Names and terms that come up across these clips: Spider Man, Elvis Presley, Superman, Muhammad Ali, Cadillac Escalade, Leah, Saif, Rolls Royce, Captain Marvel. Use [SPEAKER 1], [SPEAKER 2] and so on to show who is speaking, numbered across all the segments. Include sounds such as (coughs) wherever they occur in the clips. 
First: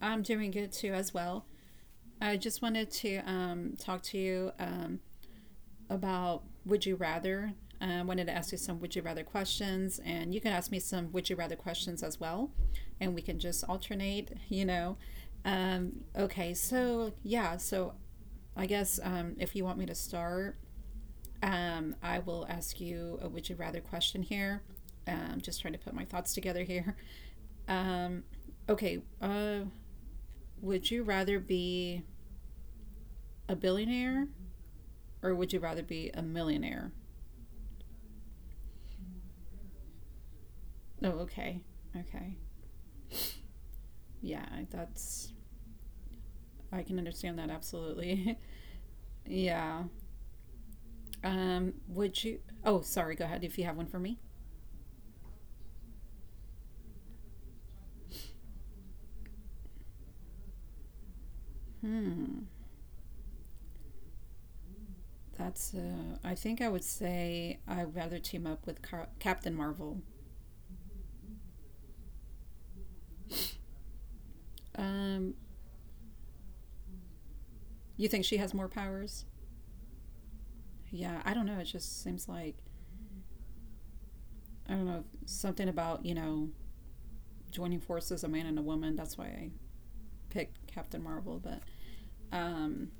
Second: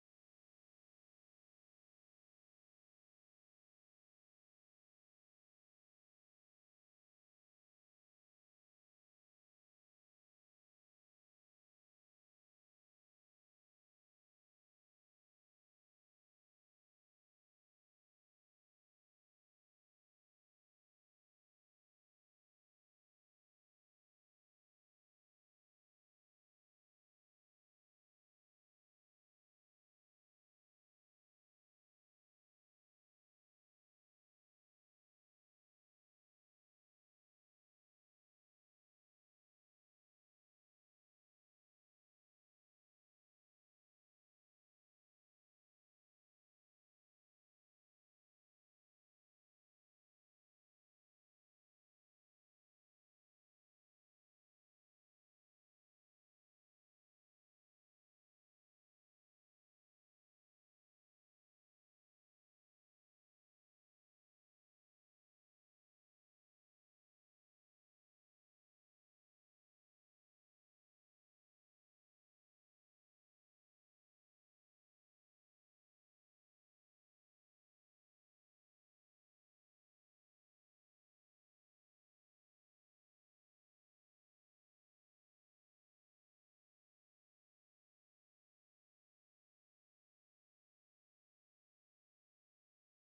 [SPEAKER 1] I'm doing good too, as well. I just wanted to talk to you about Would You Rather. I wanted to ask you some Would You Rather questions, and you can ask me some Would You Rather questions as well, and we can just alternate, you know. Okay, so yeah, so I guess if you want me to start, I will ask you a Would You Rather question here. Just trying to put my thoughts together here. Um, okay, uh, Would you rather be a billionaire or would you rather be a millionaire? Oh, okay. Okay. Yeah, that's. I can understand that absolutely. (laughs) Yeah. Would you— oh, sorry. Go ahead if you have one for me. Hmm. That's I think I would say I'd rather team up with Captain Marvel. Um you think she has more powers? Yeah, I don't know. It just seems like I don't know, something about, you know, joining forces, a man and a woman. That's why I picked Captain Marvel, but um,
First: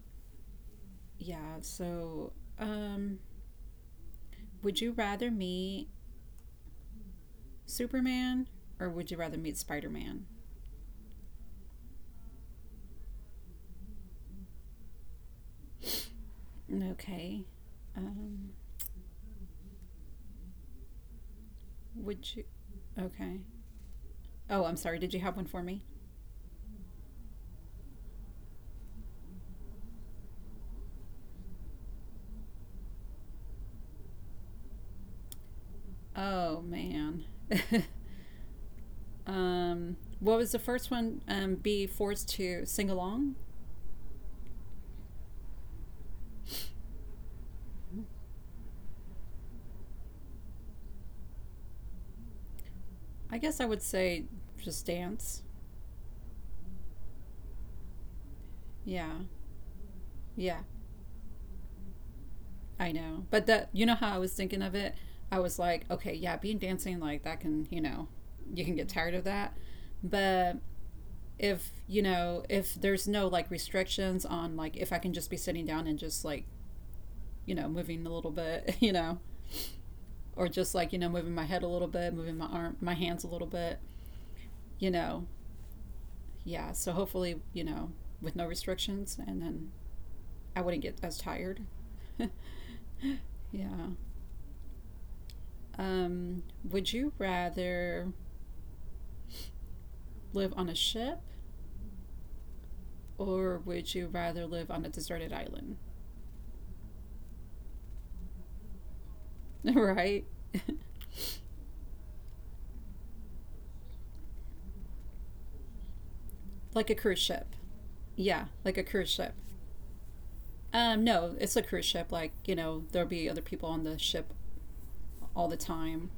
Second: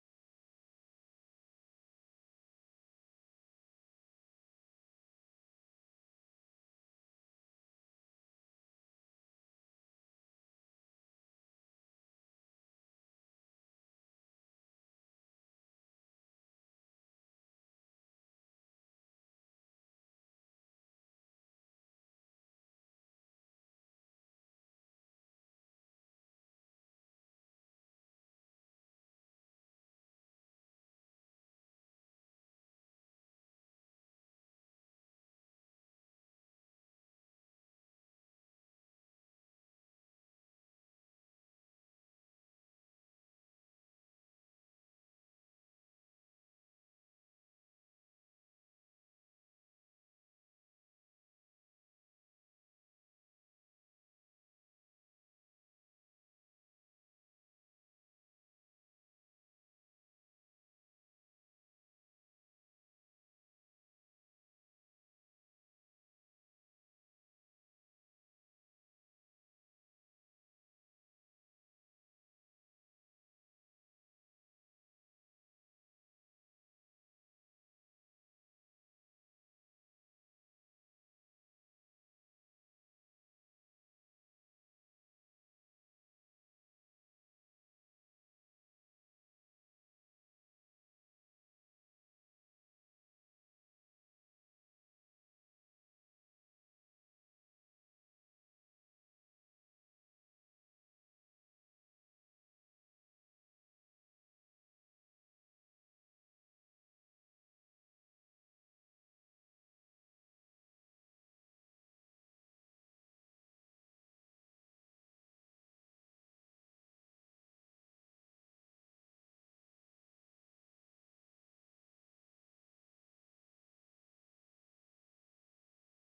[SPEAKER 1] yeah. So, um, would you rather meet Superman or would you rather meet Spider Man? Okay. Um, would you? Okay. Oh, I'm sorry. Did you have one for me? Oh man. (laughs) What was the first one? Be forced to sing along. I guess I would say just dance. Yeah. Yeah. I know. But that, you know how I was thinking of it? I was like, okay, yeah, being dancing like that can, you know, you can get tired of that. But if, you know, if there's no like restrictions on like if I can just be sitting down and just like, you know, moving a little bit, (laughs) you know, or just like, you know, moving my head a little bit, moving my hands a little bit, you know. Yeah, so hopefully, you know, with no restrictions and then I wouldn't get as tired. (laughs) Yeah. Um would you rather live on a ship or would you rather live on a deserted island? (laughs) Right? (laughs) Like a cruise ship. Yeah, like a cruise ship. No, it's a cruise ship. Like, you know, there'll be other people on the ship all the time.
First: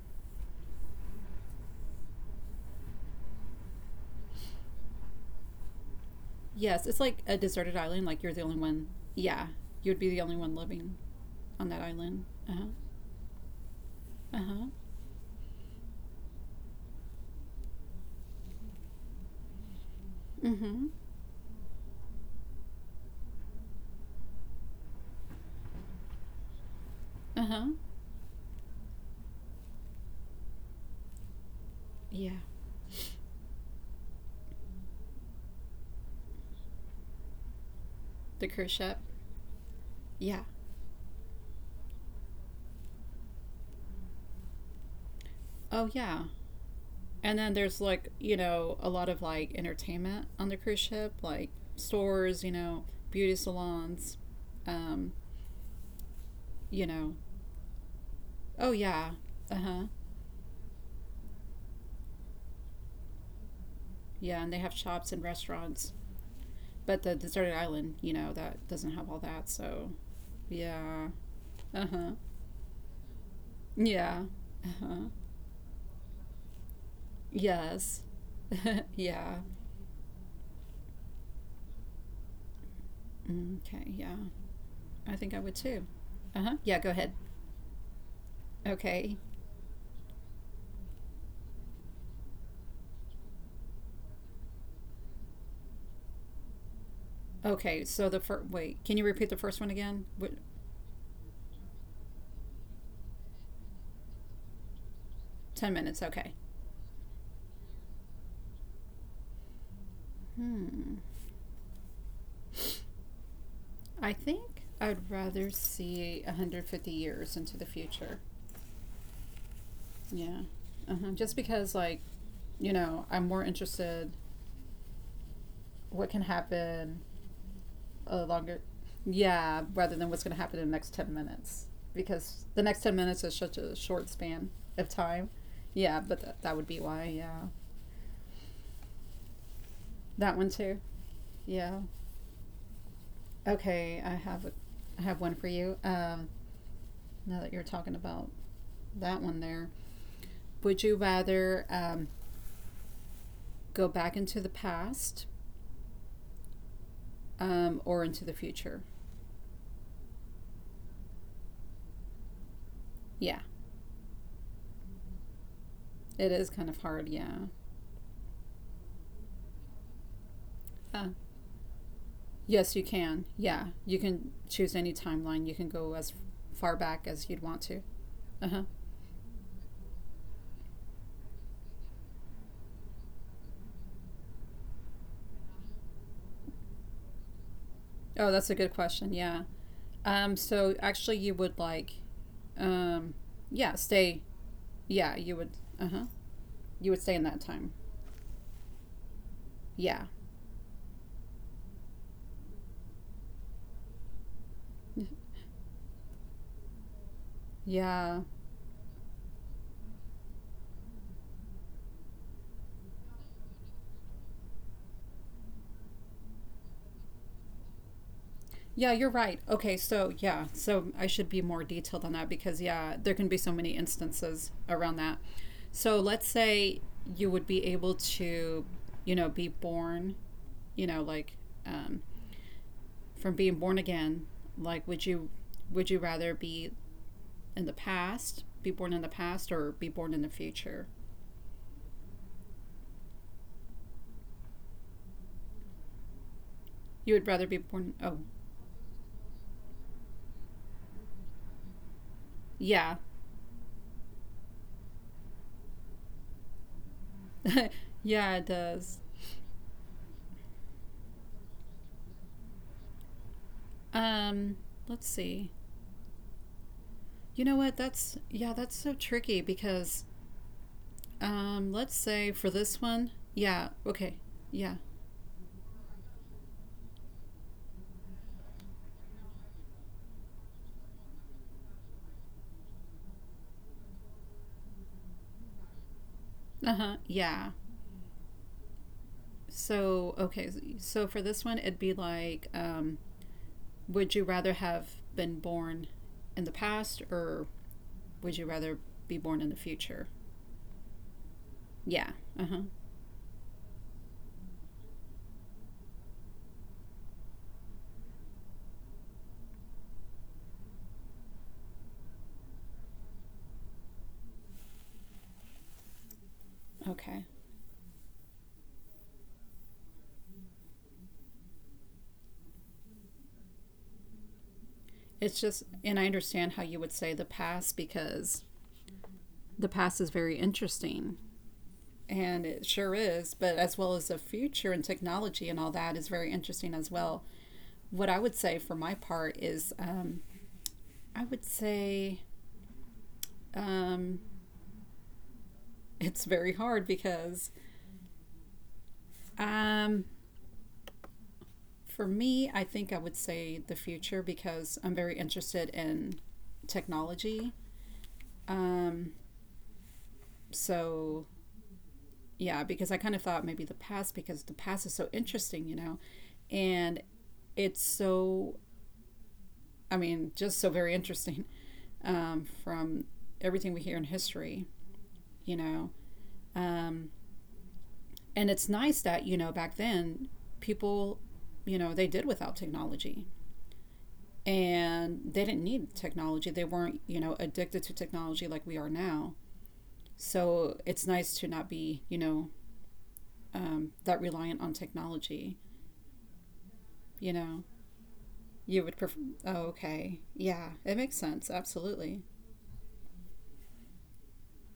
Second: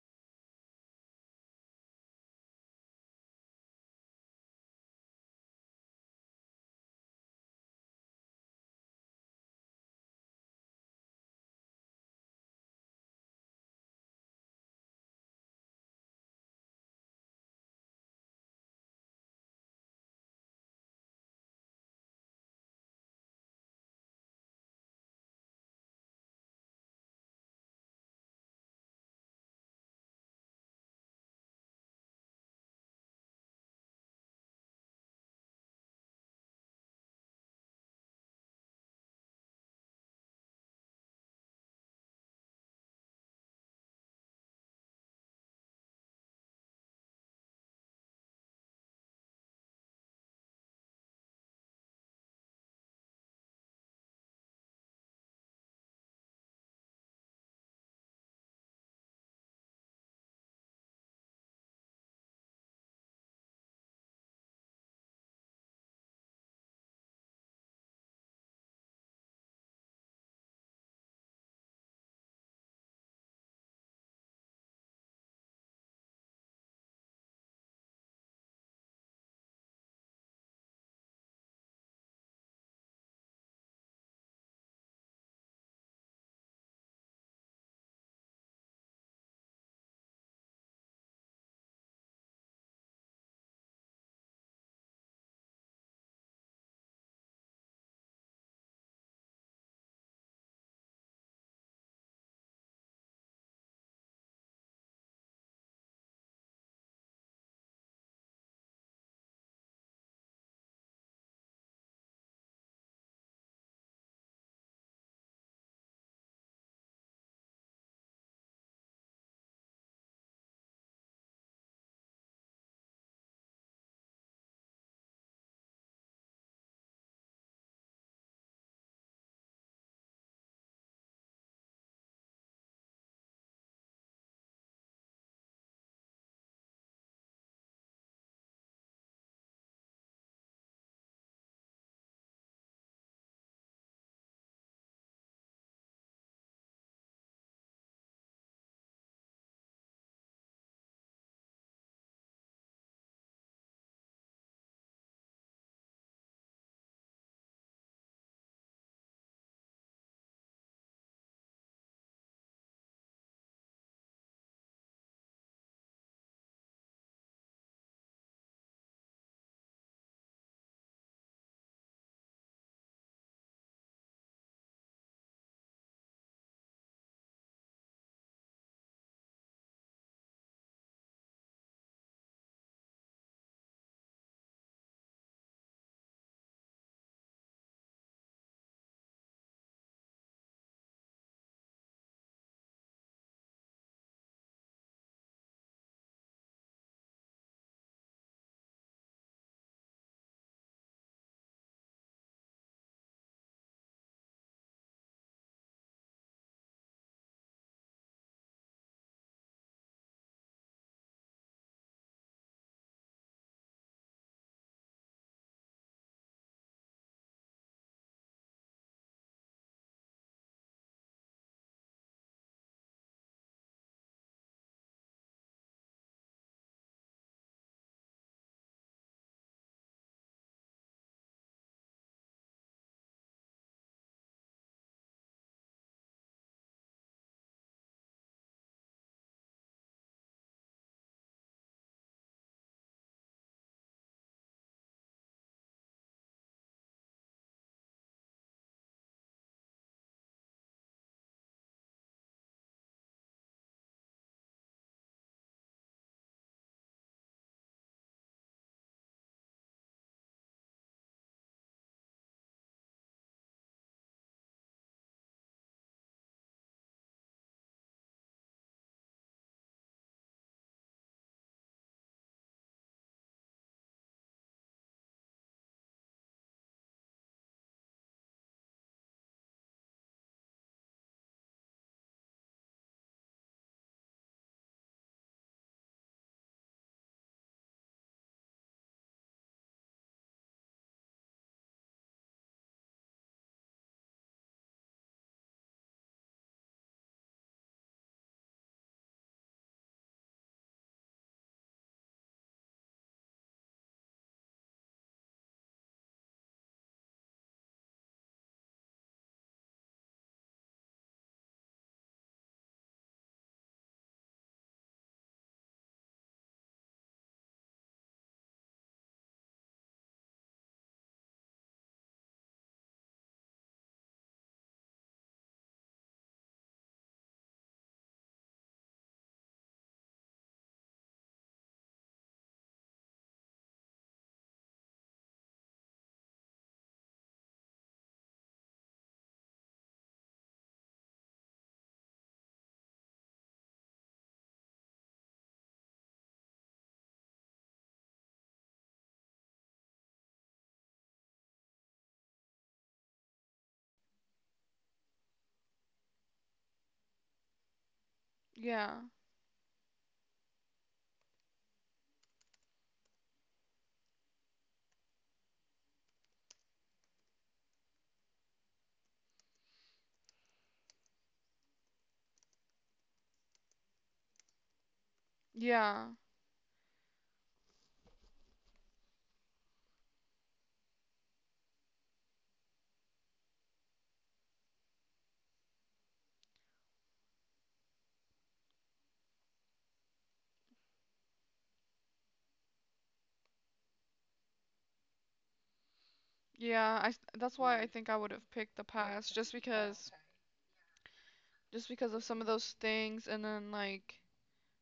[SPEAKER 1] Yes, it's like a deserted island. Like, you're the only one. Yeah, you'd be the only one living on that island. Uh huh. Uh huh. Mm hmm. Uh huh. Yeah. The cruise ship. Yeah. Oh, yeah. And then there's like, you know, a lot of like entertainment on the cruise ship, like stores, you know, beauty salons, um, you know. Oh yeah. Uh-huh. Yeah, and they have shops and restaurants. But the deserted island, you know, that doesn't have all that, so yeah. Uh-huh. Yeah. Uh-huh. Yes. (laughs) Yeah. Okay, yeah. I think I would too. Uh-huh. Yeah, go ahead. Okay. Okay, so the first, wait, can you repeat the first one again? 10 minutes, okay. Hmm. I think I'd rather see 150 years into the future. Yeah. Uh-huh. Just because, like, you know, I'm more interested what can happen a longer, yeah, rather than what's going to happen in the next 10 minutes. Because the next 10 minutes is such a short span of time. Yeah, but that would be why, yeah. That one too. Yeah. Okay, I have one for you. Now that you're talking about that one there, would you rather go back into the past or into the future? Yeah, it is kind of hard. Yeah. Uh, yes, you can. Yeah, you can choose any timeline. You can go as far back as you'd want to. Uh huh. Oh, that's a good question. Yeah. So actually, you would like, um, yeah, stay. Yeah, you would. Uh huh. You would stay in that time. Yeah. Yeah. Yeah, you're right. Okay, so yeah, so I should be more detailed on that because, yeah, there can be so many instances around that. So let's say you would be able to, you know, be born, you know, like um, from being born again. Like, would you rather be in the past, be born in the past, or be born in the future? You would rather be born. Oh, yeah, (laughs) yeah, it does. Um, let's see. You know what? That's yeah, that's so tricky because let's say for this one, yeah, okay, yeah, uh huh, yeah. So okay, so for this one, it'd be like, would you rather have been born in the past or would you rather be born in the future? Yeah, uh huh, okay. It's just, and I understand how you would say the past because the past is very interesting and it sure is, but as well as the future and technology and all that is very interesting as well. What I would say for my part is I would say um, it's very hard because um, for me, I think I would say the future because I'm very interested in technology.
[SPEAKER 2] Yeah,
[SPEAKER 1] Um, so, yeah, because I kind of thought maybe the past because the past is so interesting, you know, and it's so, I mean, just so very interesting from everything we hear in history, you know.
[SPEAKER 2] yeah,
[SPEAKER 1] Um, And it's nice that, you know, back then people, you know, they did without technology and they didn't need technology. They weren't, you know, addicted to technology like we are now. So it's nice to not be, you know, that reliant on technology.
[SPEAKER 2] yeah.
[SPEAKER 1] You
[SPEAKER 2] That's
[SPEAKER 1] know,
[SPEAKER 2] why I think I would have picked the
[SPEAKER 1] you would prefer.
[SPEAKER 2] past,
[SPEAKER 1] Oh, okay. Yeah, it makes sense.
[SPEAKER 2] just because of
[SPEAKER 1] Absolutely.
[SPEAKER 2] some of those things, and then, like,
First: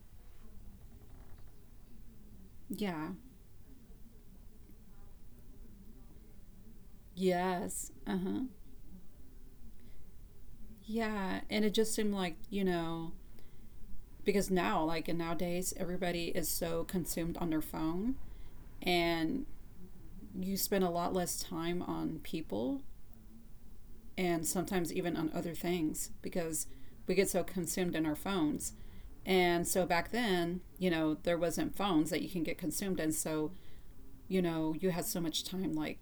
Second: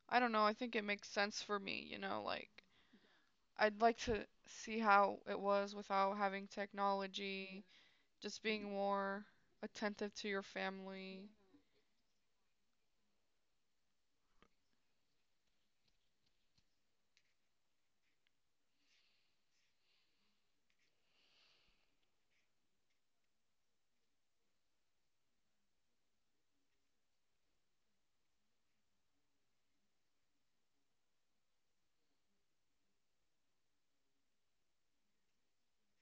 [SPEAKER 2] I don't know, I think it makes sense for me, you know. Like,
[SPEAKER 1] Yeah.
[SPEAKER 2] I'd like to see how it was without having technology,
[SPEAKER 1] Yes. Uh huh.
[SPEAKER 2] just being more attentive to your family.
[SPEAKER 1] Yeah. And it just seemed like, you know, because now, like, and nowadays, everybody is so consumed on their phone and you spend a lot less time on people and sometimes even on other things because we get so consumed in our phones. And so back then, you know, there wasn't phones that you can get consumed in. So, you know, you had so much time like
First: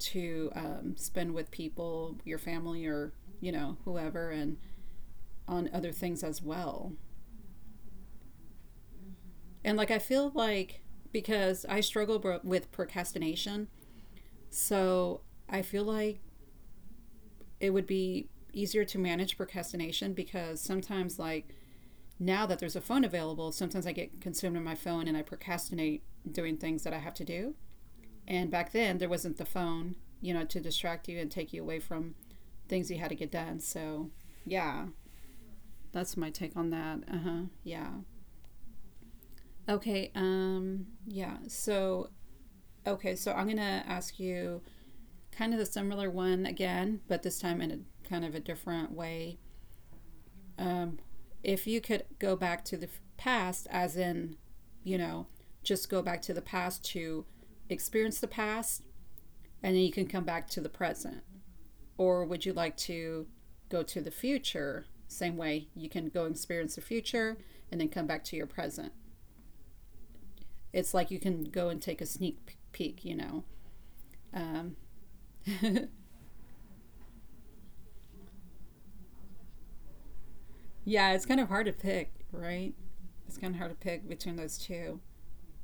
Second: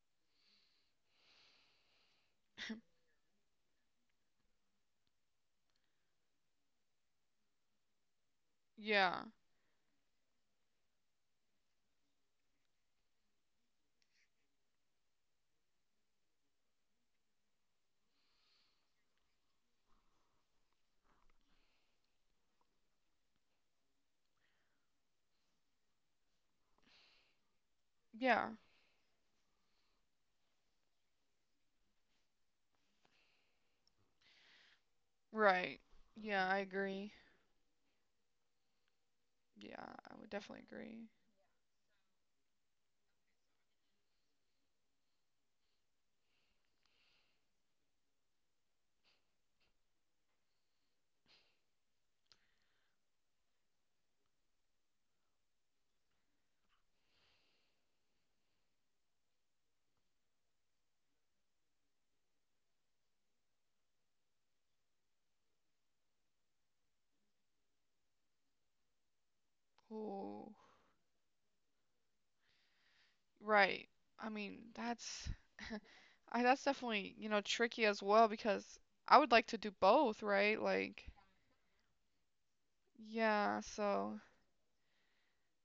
[SPEAKER 1] to spend with people, your family or, you know, whoever, and on other things as well.
[SPEAKER 2] Yeah,
[SPEAKER 1] And like, I feel like because I struggle with procrastination. So I feel like it would be easier to manage procrastination because sometimes like now that there's a phone available, sometimes I get consumed in my phone and I procrastinate doing things that I have to do,
[SPEAKER 2] yeah,
[SPEAKER 1] and back then there wasn't the phone, you know, to distract you and take you away from things you had to get done, so yeah,
[SPEAKER 2] right.
[SPEAKER 1] that's my
[SPEAKER 2] Yeah,
[SPEAKER 1] take
[SPEAKER 2] I
[SPEAKER 1] on that.
[SPEAKER 2] agree.
[SPEAKER 1] Uh-huh. Yeah.
[SPEAKER 2] Yeah,
[SPEAKER 1] Okay.
[SPEAKER 2] I would definitely agree.
[SPEAKER 1] Yeah, so okay, so I'm gonna ask you kind of the similar one again, but this time in a kind of a different way. um, if you could go back to the past, as in, you know, just go back to the past to experience the past and then you can come back to the present? Or would you like to go to the future? Same way you can go experience the future and then come back to your present.
[SPEAKER 2] Ooh,
[SPEAKER 1] It's like you can go and take a sneak peek, you know.
[SPEAKER 2] right. I mean,
[SPEAKER 1] Um,
[SPEAKER 2] that's.
[SPEAKER 1] (laughs)
[SPEAKER 2] I that's definitely, you know, tricky as well because I would like to do both, right? Like,
[SPEAKER 1] yeah, it's kind of hard to pick, right? It's kind of
[SPEAKER 2] yeah,
[SPEAKER 1] hard to pick
[SPEAKER 2] so
[SPEAKER 1] between those two.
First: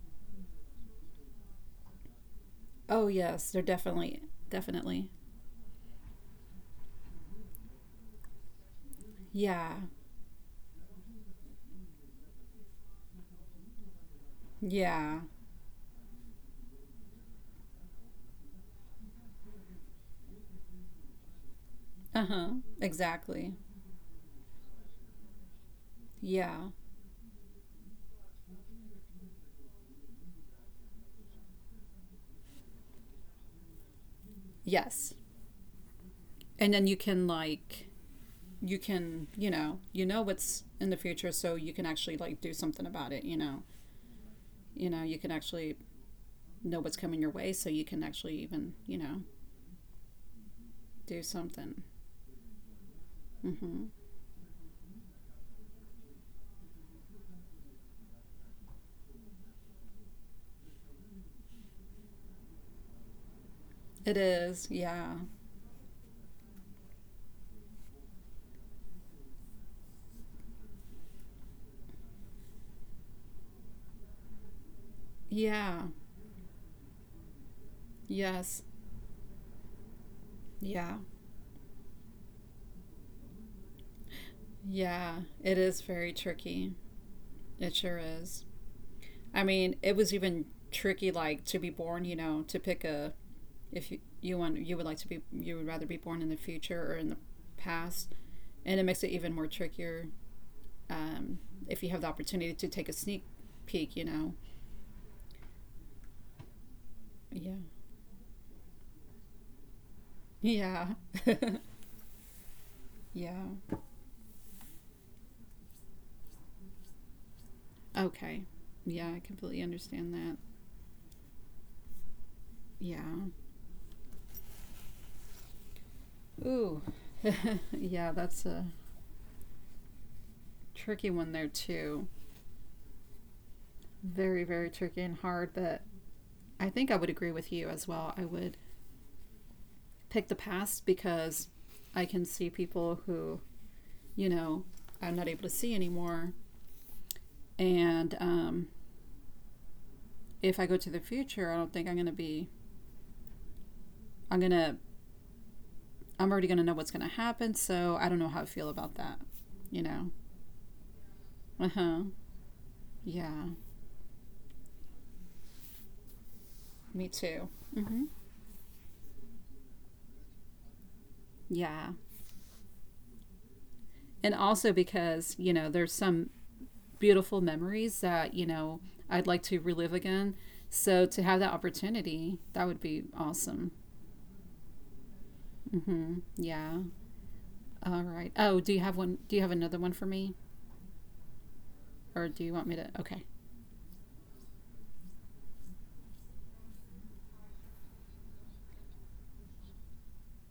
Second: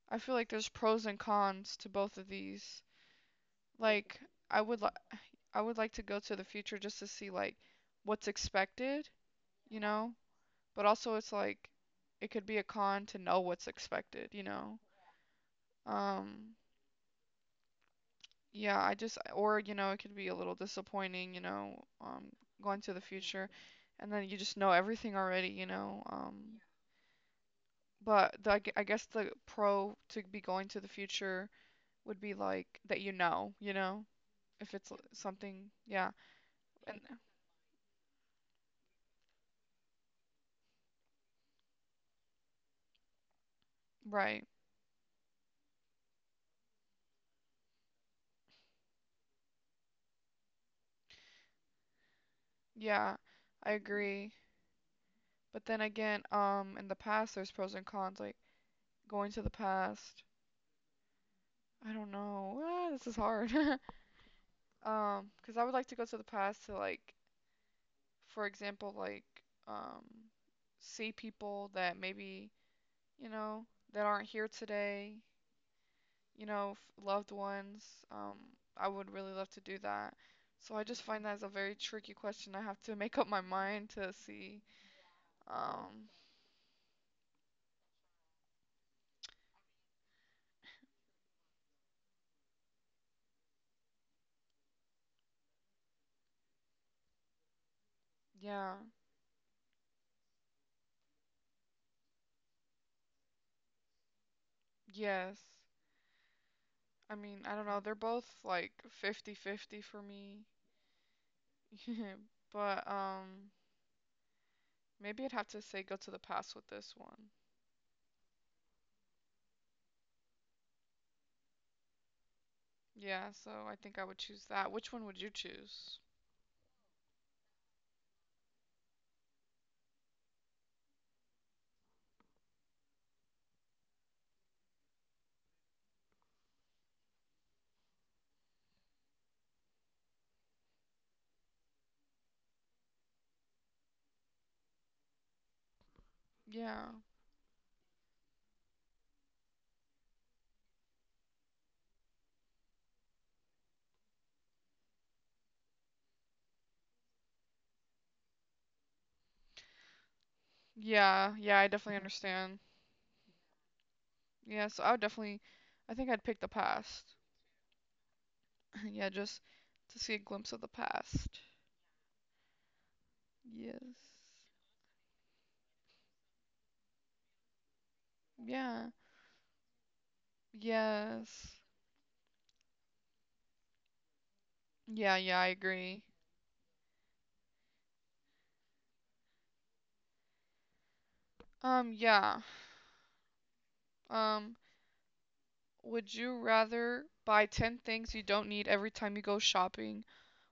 [SPEAKER 2] I feel like there's pros and cons to both of these.
[SPEAKER 1] Oh, yes, they're
[SPEAKER 2] Like,
[SPEAKER 1] definitely,
[SPEAKER 2] I would li
[SPEAKER 1] definitely.
[SPEAKER 2] I would like to go to the future just to see like what's expected,
[SPEAKER 1] Yeah.
[SPEAKER 2] you know? But also it's like it could be a con to know what's expected, you know?
[SPEAKER 1] Yeah.
[SPEAKER 2] Um, yeah, I just or it could be a little disappointing, you know,
[SPEAKER 1] Uh huh.
[SPEAKER 2] going to the future
[SPEAKER 1] Exactly.
[SPEAKER 2] and then you just know everything already, you know?
[SPEAKER 1] Yeah.
[SPEAKER 2] But the, I guess the pro to be going to the future would be like that you know, if
[SPEAKER 1] Yes.
[SPEAKER 2] something, yeah.
[SPEAKER 1] And then you
[SPEAKER 2] And
[SPEAKER 1] can like, you can, you know, you know what's in the future, so you can actually like do something about it. You know.
[SPEAKER 2] right.
[SPEAKER 1] You know you can actually know what's coming your way, so you can actually even, you know, do something.
[SPEAKER 2] Yeah. I
[SPEAKER 1] Mm-hmm.
[SPEAKER 2] agree. But then again, in the past there's pros and cons like going to the past. I don't know. Ah, this is hard. (laughs)
[SPEAKER 1] It is. Yeah.
[SPEAKER 2] 'Cause I would like to go to the past to like, for example, like, um see people that maybe, you know, that aren't here today,
[SPEAKER 1] Yeah.
[SPEAKER 2] you know, loved ones. Um,
[SPEAKER 1] Yes.
[SPEAKER 2] I would really love to do that. So I
[SPEAKER 1] Yeah.
[SPEAKER 2] just find that as a very tricky question. I have to make up my mind to see.
[SPEAKER 1] Yeah. It is
[SPEAKER 2] Um,
[SPEAKER 1] very tricky. It sure is. I mean, it was even tricky like to be born, you know, to pick a, if you, you want, you would like to be, you would rather be born in the future or in the past,
[SPEAKER 2] yeah.
[SPEAKER 1] and it makes it even more trickier um, if you have the opportunity to take a sneak peek, you know.
[SPEAKER 2] Yes. I mean, I
[SPEAKER 1] Yeah.
[SPEAKER 2] don't know. They're both like 50-50 for me.
[SPEAKER 1] Yeah.
[SPEAKER 2] (laughs) But
[SPEAKER 1] (laughs) Yeah,
[SPEAKER 2] maybe I'd have to say go to the past with this one.
[SPEAKER 1] okay, yeah, I completely understand that. Yeah.
[SPEAKER 2] Yeah, so I think I would choose that. Which one would you choose?
[SPEAKER 1] Ooh. (laughs) Yeah, that's a tricky one there too. Very, very tricky and hard, but I think I would agree with you as well. I would pick the past because I can see people who, you know, I'm not able to see anymore.
[SPEAKER 2] Yeah.
[SPEAKER 1] And if I go to the future, I don't think I'm going to, I'm already going to know what's going to happen. So I don't know how I feel about that, you know?
[SPEAKER 2] Yeah, yeah, I
[SPEAKER 1] Uh
[SPEAKER 2] definitely
[SPEAKER 1] huh.
[SPEAKER 2] understand.
[SPEAKER 1] Yeah.
[SPEAKER 2] Yeah, so I would definitely I think I'd pick the
[SPEAKER 1] Me
[SPEAKER 2] past.
[SPEAKER 1] too. Mm-hmm.
[SPEAKER 2] (laughs) Yeah, just to see a glimpse of the past.
[SPEAKER 1] Yeah.
[SPEAKER 2] Yes.
[SPEAKER 1] And also because, you know, there's some beautiful memories that, you know,
[SPEAKER 2] Yeah.
[SPEAKER 1] I'd like to relive again. So to have that
[SPEAKER 2] Yes.
[SPEAKER 1] opportunity, that would be awesome.
[SPEAKER 2] Yeah, I agree.
[SPEAKER 1] Mm-hmm. Yeah. All right. Oh, do you have one? Do you have another one for me? Or
[SPEAKER 2] Yeah.
[SPEAKER 1] do you want me to? Okay.
[SPEAKER 2] Um, would you rather buy 10 things you don't need every time you go shopping,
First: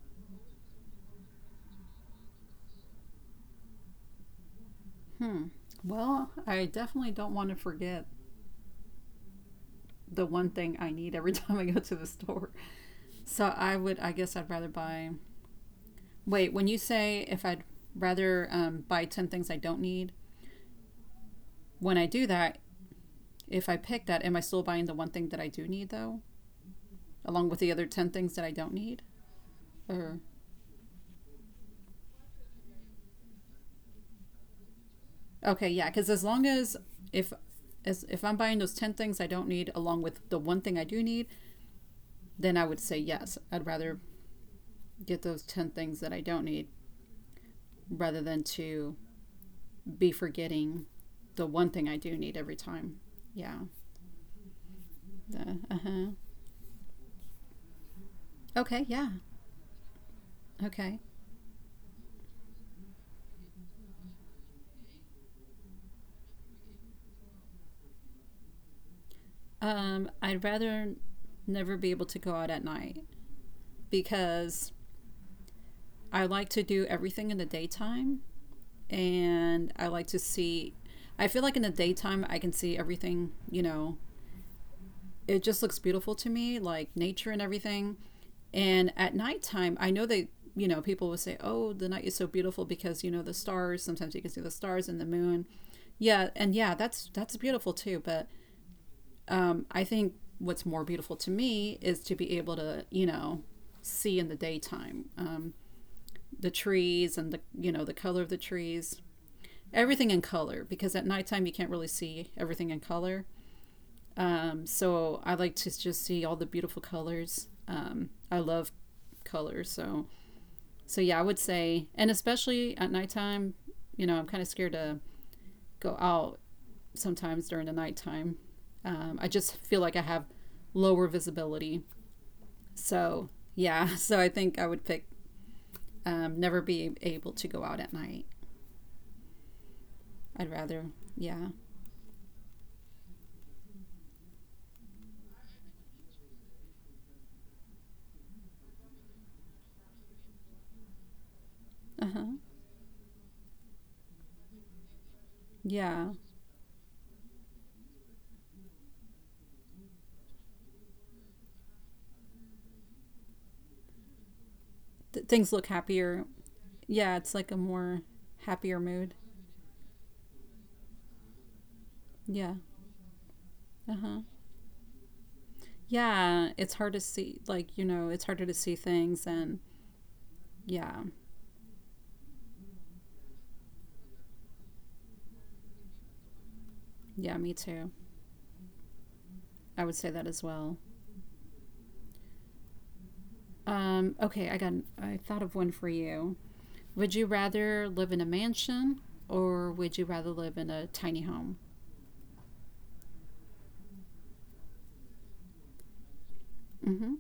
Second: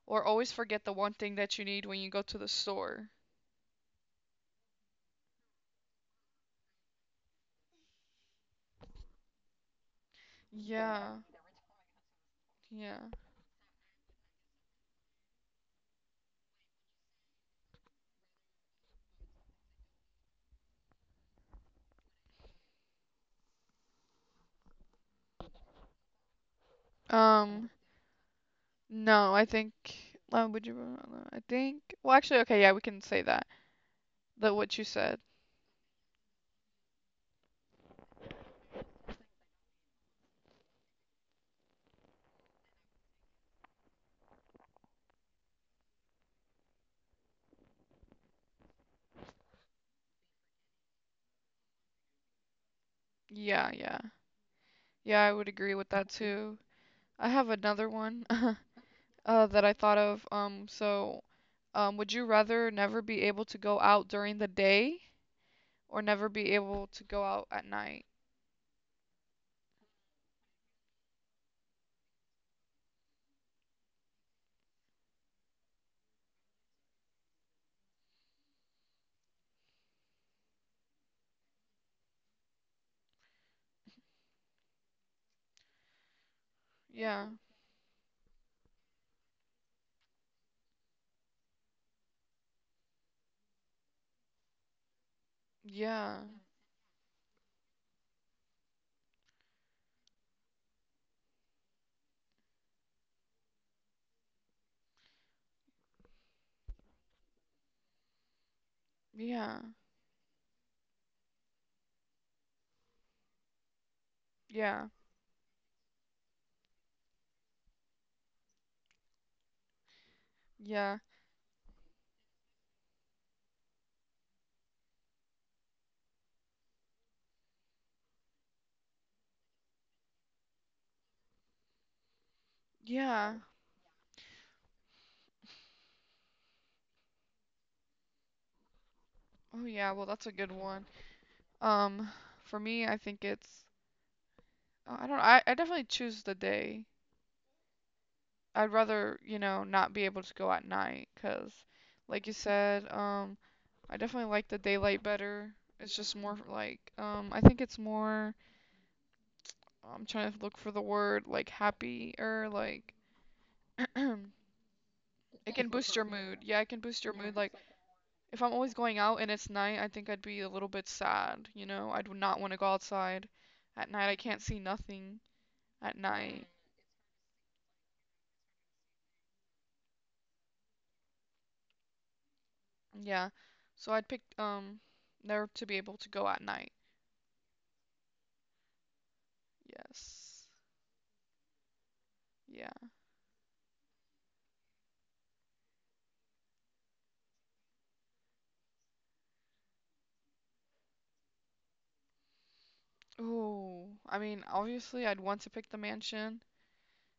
[SPEAKER 2] or always forget the one thing that you need when you go to the store?
[SPEAKER 1] Hmm. Well, I definitely don't want to forget the one thing I
[SPEAKER 2] Yeah.
[SPEAKER 1] need every (laughs) time I go to the store.
[SPEAKER 2] Yeah.
[SPEAKER 1] So I would, I guess I'd rather buy. Wait, when you say if I'd rather buy 10 things I don't need, when I do that, if I pick that, am I still buying the one thing that I do need though, along with
[SPEAKER 2] Um,
[SPEAKER 1] the other 10 things that I don't need?
[SPEAKER 2] no, I think
[SPEAKER 1] Or,
[SPEAKER 2] would you rather- I think well actually okay, yeah, we can say that. That what you said.
[SPEAKER 1] okay, yeah, because as long if, as if I'm buying those 10 things I don't need along with the one thing I do need, then I would say yes. I'd rather get those 10 things that I don't need rather than to be forgetting the one thing I do need every time. Yeah.
[SPEAKER 2] Yeah, yeah. Yeah, I would
[SPEAKER 1] The
[SPEAKER 2] agree
[SPEAKER 1] uh
[SPEAKER 2] with that
[SPEAKER 1] huh.
[SPEAKER 2] too. I have another one (laughs)
[SPEAKER 1] Okay. Yeah.
[SPEAKER 2] that I thought of. Um,
[SPEAKER 1] Okay.
[SPEAKER 2] so, um, would you rather never be able to go out during the day, or never be able to go out at night?
[SPEAKER 1] I'd rather never be able to go out at night because I like to do everything in the daytime and I like to see. I feel like in the daytime I can see everything, you know, it just looks beautiful to me, like
[SPEAKER 2] Yeah,
[SPEAKER 1] nature and everything. And at nighttime, I know they, you know, people will say, "Oh, the night is so beautiful because you know the stars. Sometimes you can see the stars and the moon."
[SPEAKER 2] yeah,
[SPEAKER 1] Yeah, and yeah, that's beautiful too. But I think what's more beautiful to me is to be able to, you know, see in the daytime the trees and the you know the color of the trees,
[SPEAKER 2] yeah,
[SPEAKER 1] everything in color. Because at nighttime you can't really see everything in color.
[SPEAKER 2] yeah,
[SPEAKER 1] So I like to just see all the beautiful colors. I love colors, so
[SPEAKER 2] yeah,
[SPEAKER 1] so yeah, I would say, and especially at nighttime, you know, I'm kind of scared to go out sometimes during the nighttime. I just feel like I have lower visibility. So
[SPEAKER 2] yeah.
[SPEAKER 1] yeah, (laughs) so I think I would pick never be able to go out at night.
[SPEAKER 2] Oh yeah, well that's a
[SPEAKER 1] I'd
[SPEAKER 2] good one.
[SPEAKER 1] rather, yeah,
[SPEAKER 2] Um, for me, I think it's I don't I definitely choose the day. I'd rather, you know, not be able to go at night 'cause
[SPEAKER 1] uh huh,
[SPEAKER 2] like you said, I definitely like the daylight better. It's
[SPEAKER 1] yeah.
[SPEAKER 2] just more like I think it's more I'm trying to look for the word like happy or like
[SPEAKER 1] Things
[SPEAKER 2] it
[SPEAKER 1] look
[SPEAKER 2] can boost your
[SPEAKER 1] happier.
[SPEAKER 2] mood. Yeah, it can boost your
[SPEAKER 1] Yeah, it's
[SPEAKER 2] mood
[SPEAKER 1] like
[SPEAKER 2] like
[SPEAKER 1] a more
[SPEAKER 2] if I'm always
[SPEAKER 1] happier
[SPEAKER 2] going
[SPEAKER 1] mood.
[SPEAKER 2] out and it's night, I think I'd be a little bit sad, you know? I do not want
[SPEAKER 1] Yeah,
[SPEAKER 2] to go outside at
[SPEAKER 1] uh
[SPEAKER 2] night. I
[SPEAKER 1] huh.
[SPEAKER 2] can't see nothing at night.
[SPEAKER 1] Yeah, it's hard to see, like, you know, it's harder to see things. And yeah,
[SPEAKER 2] Yeah. So I'd pick never to be able to go at night.
[SPEAKER 1] yeah, me too. I would say that as
[SPEAKER 2] Yes.
[SPEAKER 1] well.
[SPEAKER 2] Yeah.
[SPEAKER 1] Okay, I thought of one for you. Would you rather live in a mansion or would you rather live in a tiny home?
[SPEAKER 2] Oh, I mean, obviously, I'd want to pick the mansion,
[SPEAKER 1] Hmm.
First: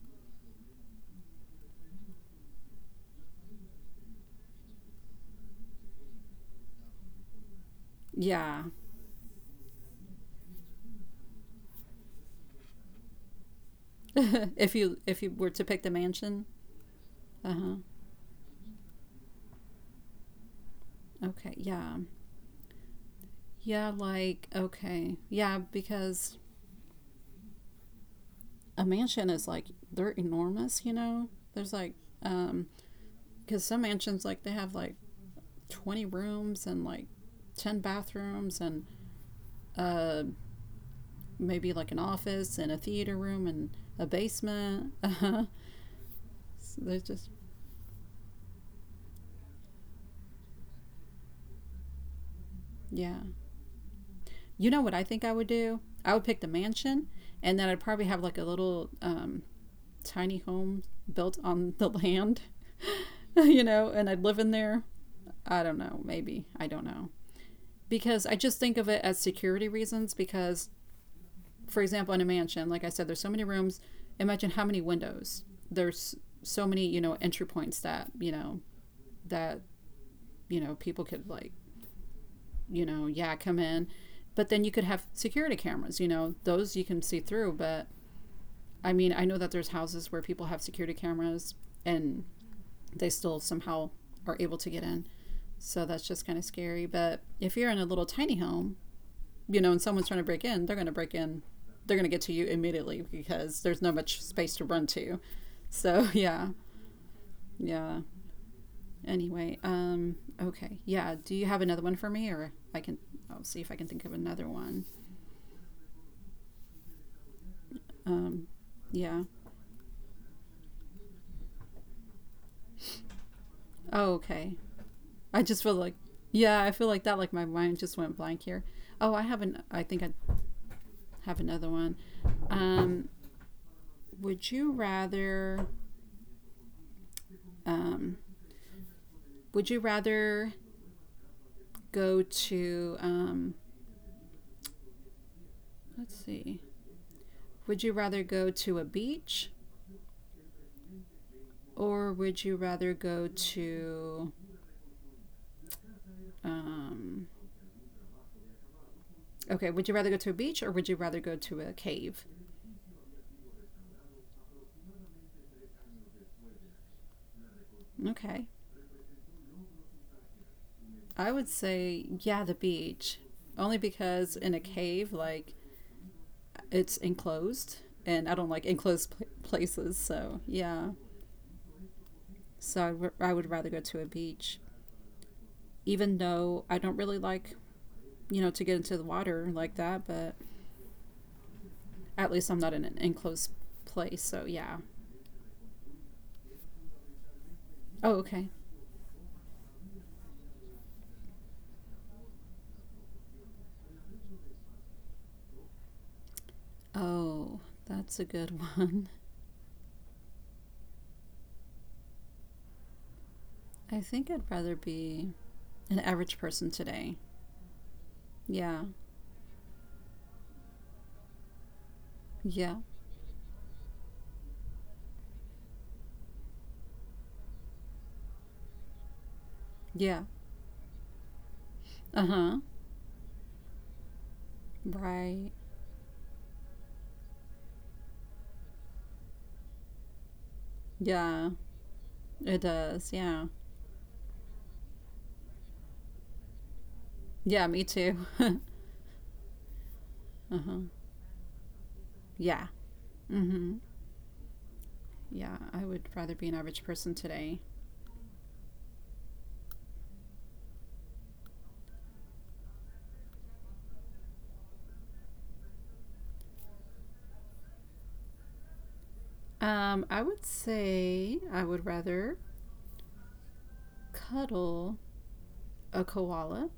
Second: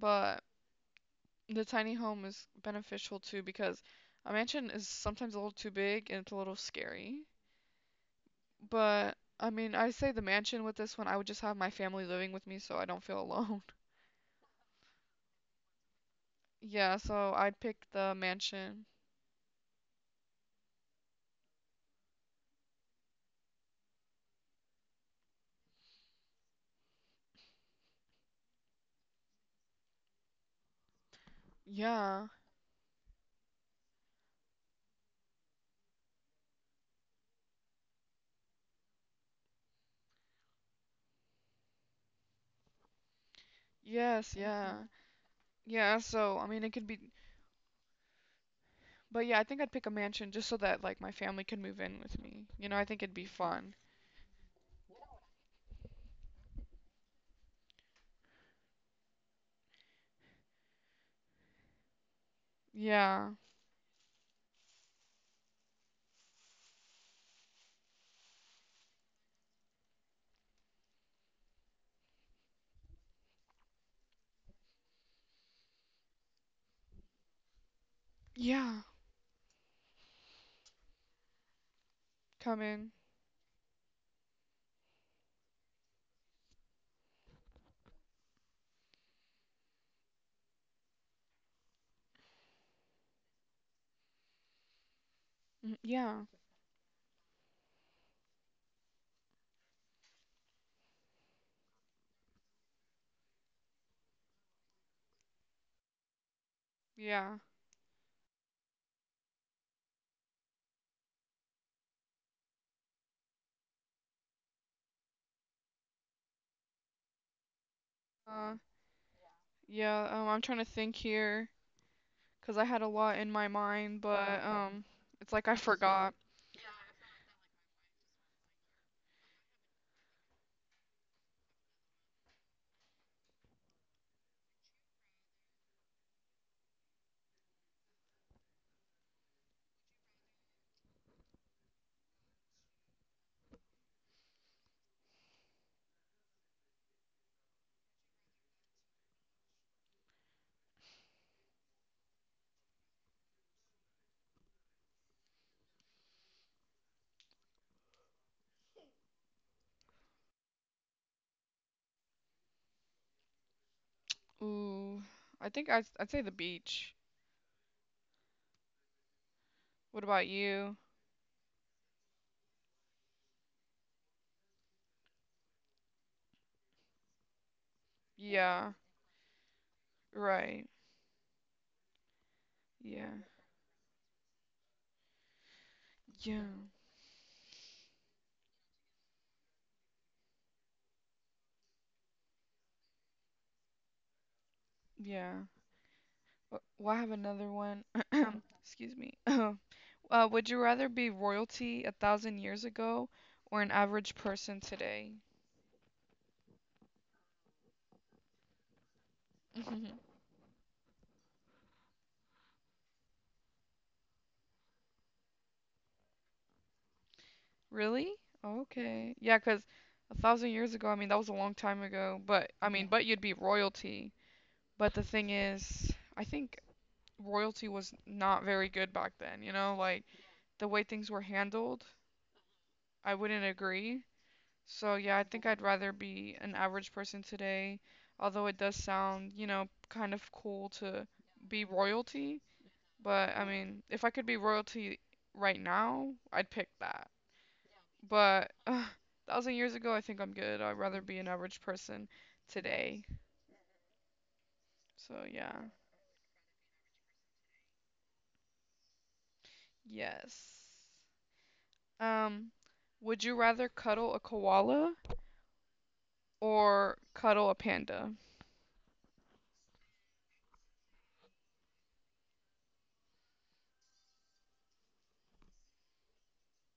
[SPEAKER 2] but the tiny home is beneficial too because a mansion is sometimes a little too big and it's a little scary.
[SPEAKER 1] Yeah.
[SPEAKER 2] But I mean, I say the mansion with this one, I would just have my family living with me so I don't feel alone. (laughs)
[SPEAKER 1] (laughs) If you were to pick the mansion.
[SPEAKER 2] Yeah, so
[SPEAKER 1] Uh
[SPEAKER 2] I'd
[SPEAKER 1] huh.
[SPEAKER 2] pick the mansion.
[SPEAKER 1] Okay. Yeah. Yeah. Like, okay. Yeah. Because a mansion is like, they're enormous, you know? There's like,
[SPEAKER 2] Yeah,
[SPEAKER 1] um, because some mansions, like, they have like 20 rooms and like 10 bathrooms and uh, maybe like an office and a theater room and a
[SPEAKER 2] yes, yeah. Okay.
[SPEAKER 1] basement. (laughs) Uh-huh.
[SPEAKER 2] Yeah, so I mean, it
[SPEAKER 1] So
[SPEAKER 2] could be,
[SPEAKER 1] there's just,
[SPEAKER 2] but yeah, I think I'd pick a mansion just so that like my family could move in with me. You know, I think it'd
[SPEAKER 1] yeah.
[SPEAKER 2] be Okay. fun.
[SPEAKER 1] You know what I think I would do? I would pick the mansion and then I'd probably have like a little tiny home built on the land,
[SPEAKER 2] Yeah,
[SPEAKER 1] (laughs) you know, and I'd live in there. I don't know, maybe. I don't know. Because I just think of it as security reasons because for example, in a mansion, like I said, there's so many rooms. Imagine how many windows. There's so many, you know, entry points that, you know,
[SPEAKER 2] yeah,
[SPEAKER 1] that, you know, people could like,
[SPEAKER 2] come
[SPEAKER 1] you
[SPEAKER 2] in.
[SPEAKER 1] know, yeah, come in. But then you could have security cameras, you know, those you can see through. But I mean, I know that there's houses where people have security cameras and they still somehow are able to get in.
[SPEAKER 2] Mhm,
[SPEAKER 1] So that's just
[SPEAKER 2] Yeah,
[SPEAKER 1] kind of scary. But if you're in a little tiny home, you know, and someone's trying to break in, they're going to break in. They're going to get to you immediately because there's not much space to run to. So, (laughs) yeah.
[SPEAKER 2] yeah.
[SPEAKER 1] Yeah. Anyway, okay. Yeah, do you have another one for me or I can I'll see if I can think of another one. Um
[SPEAKER 2] Uh,
[SPEAKER 1] yeah.
[SPEAKER 2] yeah, I'm trying to think here because I had a lot in my mind,
[SPEAKER 1] Oh,
[SPEAKER 2] but
[SPEAKER 1] okay.
[SPEAKER 2] it's
[SPEAKER 1] I
[SPEAKER 2] like I
[SPEAKER 1] just feel like
[SPEAKER 2] forgot.
[SPEAKER 1] yeah, I feel like that like my mind just went blank here. Oh, I think I have another one. Um would you rather um would you rather go to let's see. Would you rather go to a beach or would you rather go to um okay, would you rather go to a beach or would you rather go to a cave?
[SPEAKER 2] Ooh, I think I'd say the beach.
[SPEAKER 1] Okay.
[SPEAKER 2] What about you?
[SPEAKER 1] I would say yeah, the beach. Only because in a cave like it's enclosed and I don't like
[SPEAKER 2] Yeah,
[SPEAKER 1] enclosed places, so
[SPEAKER 2] right.
[SPEAKER 1] yeah. So I
[SPEAKER 2] Yeah,
[SPEAKER 1] I would rather go to a beach even
[SPEAKER 2] yeah,
[SPEAKER 1] though I don't really like, you know, to get into the water like that, but at least I'm not in an enclosed place. So yeah,
[SPEAKER 2] yeah. Well, I have another one. (coughs)
[SPEAKER 1] oh, okay.
[SPEAKER 2] (clears throat) Excuse me. (clears throat) Would you rather be royalty a thousand years ago, or an average person today?
[SPEAKER 1] Oh, that's a good one.
[SPEAKER 2] (laughs)
[SPEAKER 1] (laughs) I think I'd rather be an average person today.
[SPEAKER 2] Really?
[SPEAKER 1] Yeah.
[SPEAKER 2] Okay. Yeah, 'cause a thousand years ago, I mean, that was a long time ago, but I
[SPEAKER 1] Yeah.
[SPEAKER 2] mean, Yeah. but you'd be royalty. But the thing is, I think royalty was not very good back then, you know, like
[SPEAKER 1] Yeah.
[SPEAKER 2] the way things were handled,
[SPEAKER 1] Uh huh.
[SPEAKER 2] I wouldn't agree. So yeah, I think
[SPEAKER 1] Right.
[SPEAKER 2] I'd rather be an average person today, although it does sound, you know, kind of cool to
[SPEAKER 1] Yeah.
[SPEAKER 2] be royalty,
[SPEAKER 1] It does.
[SPEAKER 2] but
[SPEAKER 1] Yeah.
[SPEAKER 2] I mean, if I could be royalty right now, I'd pick that.
[SPEAKER 1] Yeah, me too. (laughs) uh
[SPEAKER 2] But (sighs) a thousand years ago, I think I'm good. I'd
[SPEAKER 1] huh.
[SPEAKER 2] rather be an average person
[SPEAKER 1] Yeah.
[SPEAKER 2] today.
[SPEAKER 1] Mm hmm.
[SPEAKER 2] So yeah.
[SPEAKER 1] Yeah, I would rather be an average person today.
[SPEAKER 2] Yes. Um, would you rather cuddle a koala or cuddle a panda?
[SPEAKER 1] I would say I would rather cuddle a koala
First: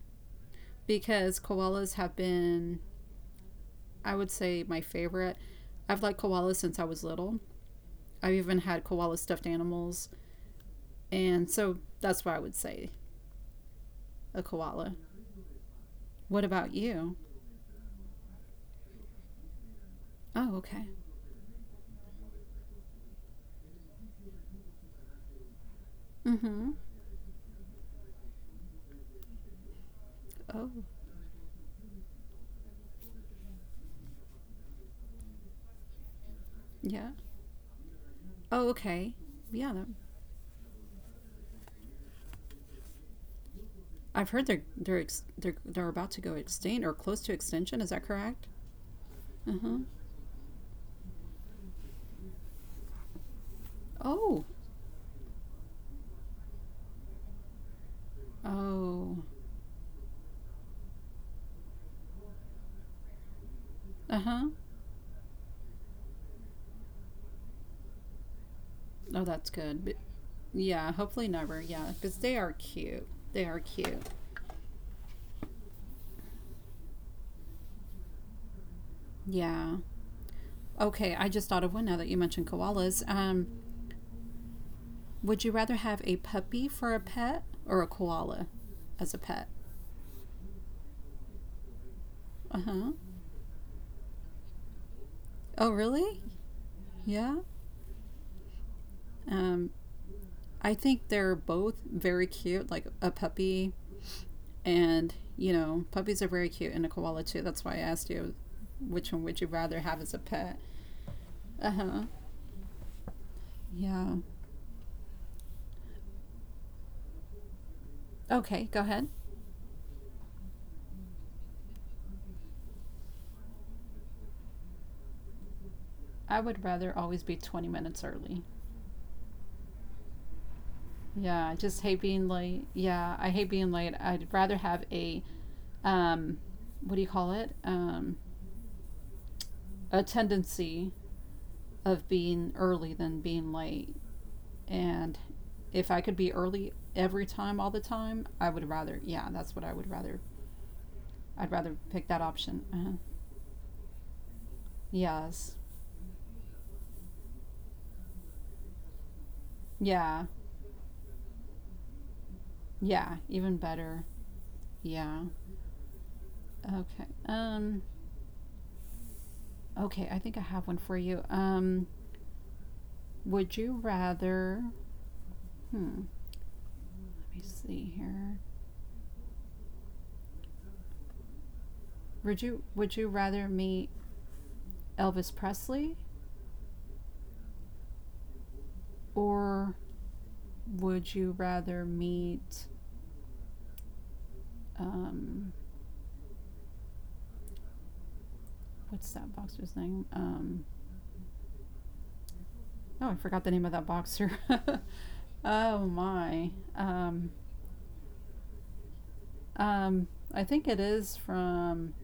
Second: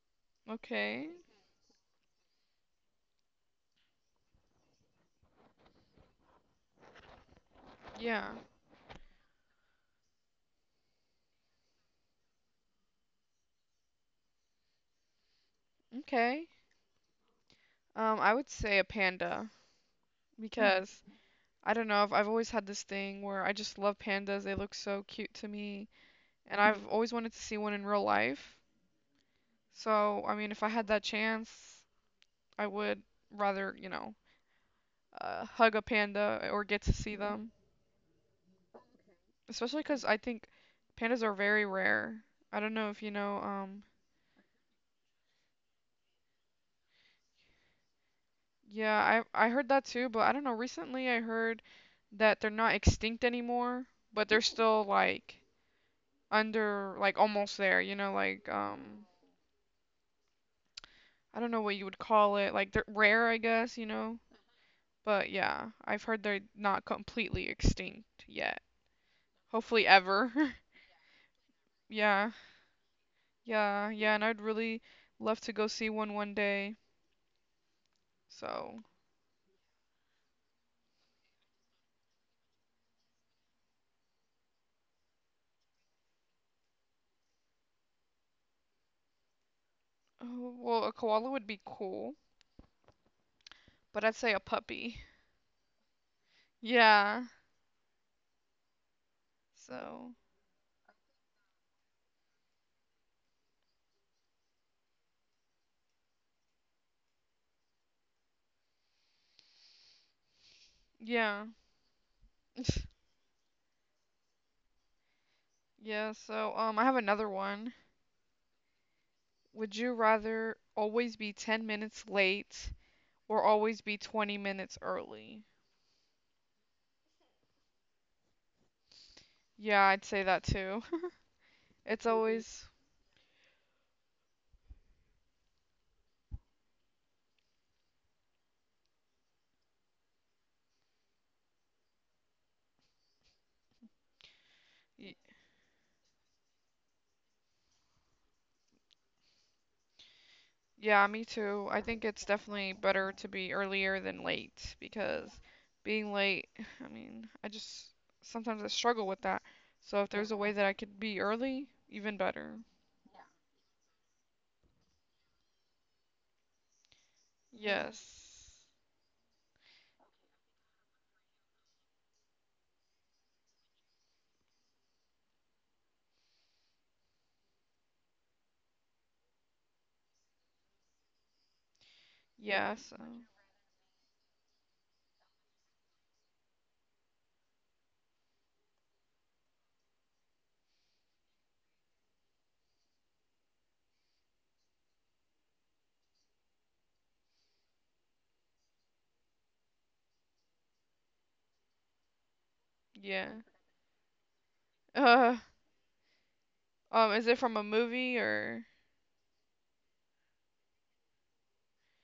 [SPEAKER 2] Okay.
[SPEAKER 1] because koalas have been, I would say, my favorite. I've liked koalas since I was little.
[SPEAKER 2] Yeah.
[SPEAKER 1] I've even had koala stuffed animals. And so that's why I would say a koala. What
[SPEAKER 2] Okay.
[SPEAKER 1] about you?
[SPEAKER 2] I would say a panda
[SPEAKER 1] Oh, okay.
[SPEAKER 2] because I don't know if I've always had this thing where I just love pandas. They look so cute to me,
[SPEAKER 1] Mm
[SPEAKER 2] and
[SPEAKER 1] hmm.
[SPEAKER 2] I've always wanted to see one in real life. So, I mean, if I
[SPEAKER 1] Oh,
[SPEAKER 2] had that chance, I would rather, you know, hug a panda or get to
[SPEAKER 1] yeah.
[SPEAKER 2] see them.
[SPEAKER 1] Oh, okay. Yeah.
[SPEAKER 2] Especially because I think pandas are very rare. I don't know if you know.
[SPEAKER 1] I've heard they're, they're about to go extinct or close to extinction. Is that correct?
[SPEAKER 2] Yeah, I
[SPEAKER 1] Uh
[SPEAKER 2] heard
[SPEAKER 1] huh.
[SPEAKER 2] that too, but I don't know. Recently, I heard that they're not extinct anymore, but they're
[SPEAKER 1] Oh.
[SPEAKER 2] still like under like almost there. You know, like
[SPEAKER 1] Oh.
[SPEAKER 2] I don't know what you would call it. Like they're rare, I guess. You know,
[SPEAKER 1] Uh huh.
[SPEAKER 2] but yeah, I've heard they're not completely extinct yet.
[SPEAKER 1] Oh, that's good.
[SPEAKER 2] Hopefully,
[SPEAKER 1] But
[SPEAKER 2] ever. (laughs)
[SPEAKER 1] yeah, hopefully never. Yeah, because
[SPEAKER 2] Yeah,
[SPEAKER 1] they are cute. They are
[SPEAKER 2] yeah,
[SPEAKER 1] cute.
[SPEAKER 2] yeah. And I'd really love to go see one one day. So,
[SPEAKER 1] Yeah. Okay, I just thought of one now that you mentioned koalas. Would you rather have a puppy for a pet or a koala as a pet?
[SPEAKER 2] oh, well, a koala would be cool,
[SPEAKER 1] Uh huh.
[SPEAKER 2] but I'd say a puppy.
[SPEAKER 1] Oh, really?
[SPEAKER 2] Yeah.
[SPEAKER 1] Yeah. Um,
[SPEAKER 2] So,
[SPEAKER 1] I think they're both very cute, like a puppy, and you know, puppies are very cute, and a koala too. That's why I asked you which one would you rather have as a pet?
[SPEAKER 2] yeah.
[SPEAKER 1] Uh huh. Yeah.
[SPEAKER 2] Yeah, so I have another one.
[SPEAKER 1] Okay, go ahead.
[SPEAKER 2] Would you rather always be 10 minutes late, or always be 20 minutes early?
[SPEAKER 1] I would rather always be 20 minutes early.
[SPEAKER 2] Yeah, I'd say that too. (laughs)
[SPEAKER 1] Yeah, I just hate
[SPEAKER 2] It's
[SPEAKER 1] being late.
[SPEAKER 2] always
[SPEAKER 1] Yeah, I hate being late. I'd rather have a, um, what do you call it? A tendency of being early than being late.
[SPEAKER 2] y-
[SPEAKER 1] And if I could be early every time, all the time, I would rather, yeah, that's what I would rather.
[SPEAKER 2] Yeah, me
[SPEAKER 1] I'd
[SPEAKER 2] too. I
[SPEAKER 1] rather
[SPEAKER 2] think
[SPEAKER 1] pick that
[SPEAKER 2] it's
[SPEAKER 1] option.
[SPEAKER 2] definitely
[SPEAKER 1] Uh-huh.
[SPEAKER 2] better to be earlier than late because
[SPEAKER 1] Yes.
[SPEAKER 2] being late, (sighs) I mean, I just sometimes I struggle with that. So if
[SPEAKER 1] Yeah.
[SPEAKER 2] there's a way that I could be early, even better.
[SPEAKER 1] Yeah. Even better. Yeah. Okay.
[SPEAKER 2] Yes.
[SPEAKER 1] Okay. I think I have one for you. Would you rather, hmm, let me see here.
[SPEAKER 2] Yeah,
[SPEAKER 1] Would
[SPEAKER 2] so
[SPEAKER 1] you rather meet Elvis Presley or would you rather meet um, what's that boxer's name? Oh, I
[SPEAKER 2] yeah.
[SPEAKER 1] forgot
[SPEAKER 2] (laughs)
[SPEAKER 1] the name of that boxer. (laughs)
[SPEAKER 2] Uh,
[SPEAKER 1] oh my.
[SPEAKER 2] is it from a movie or?
[SPEAKER 1] Um, I think it is from.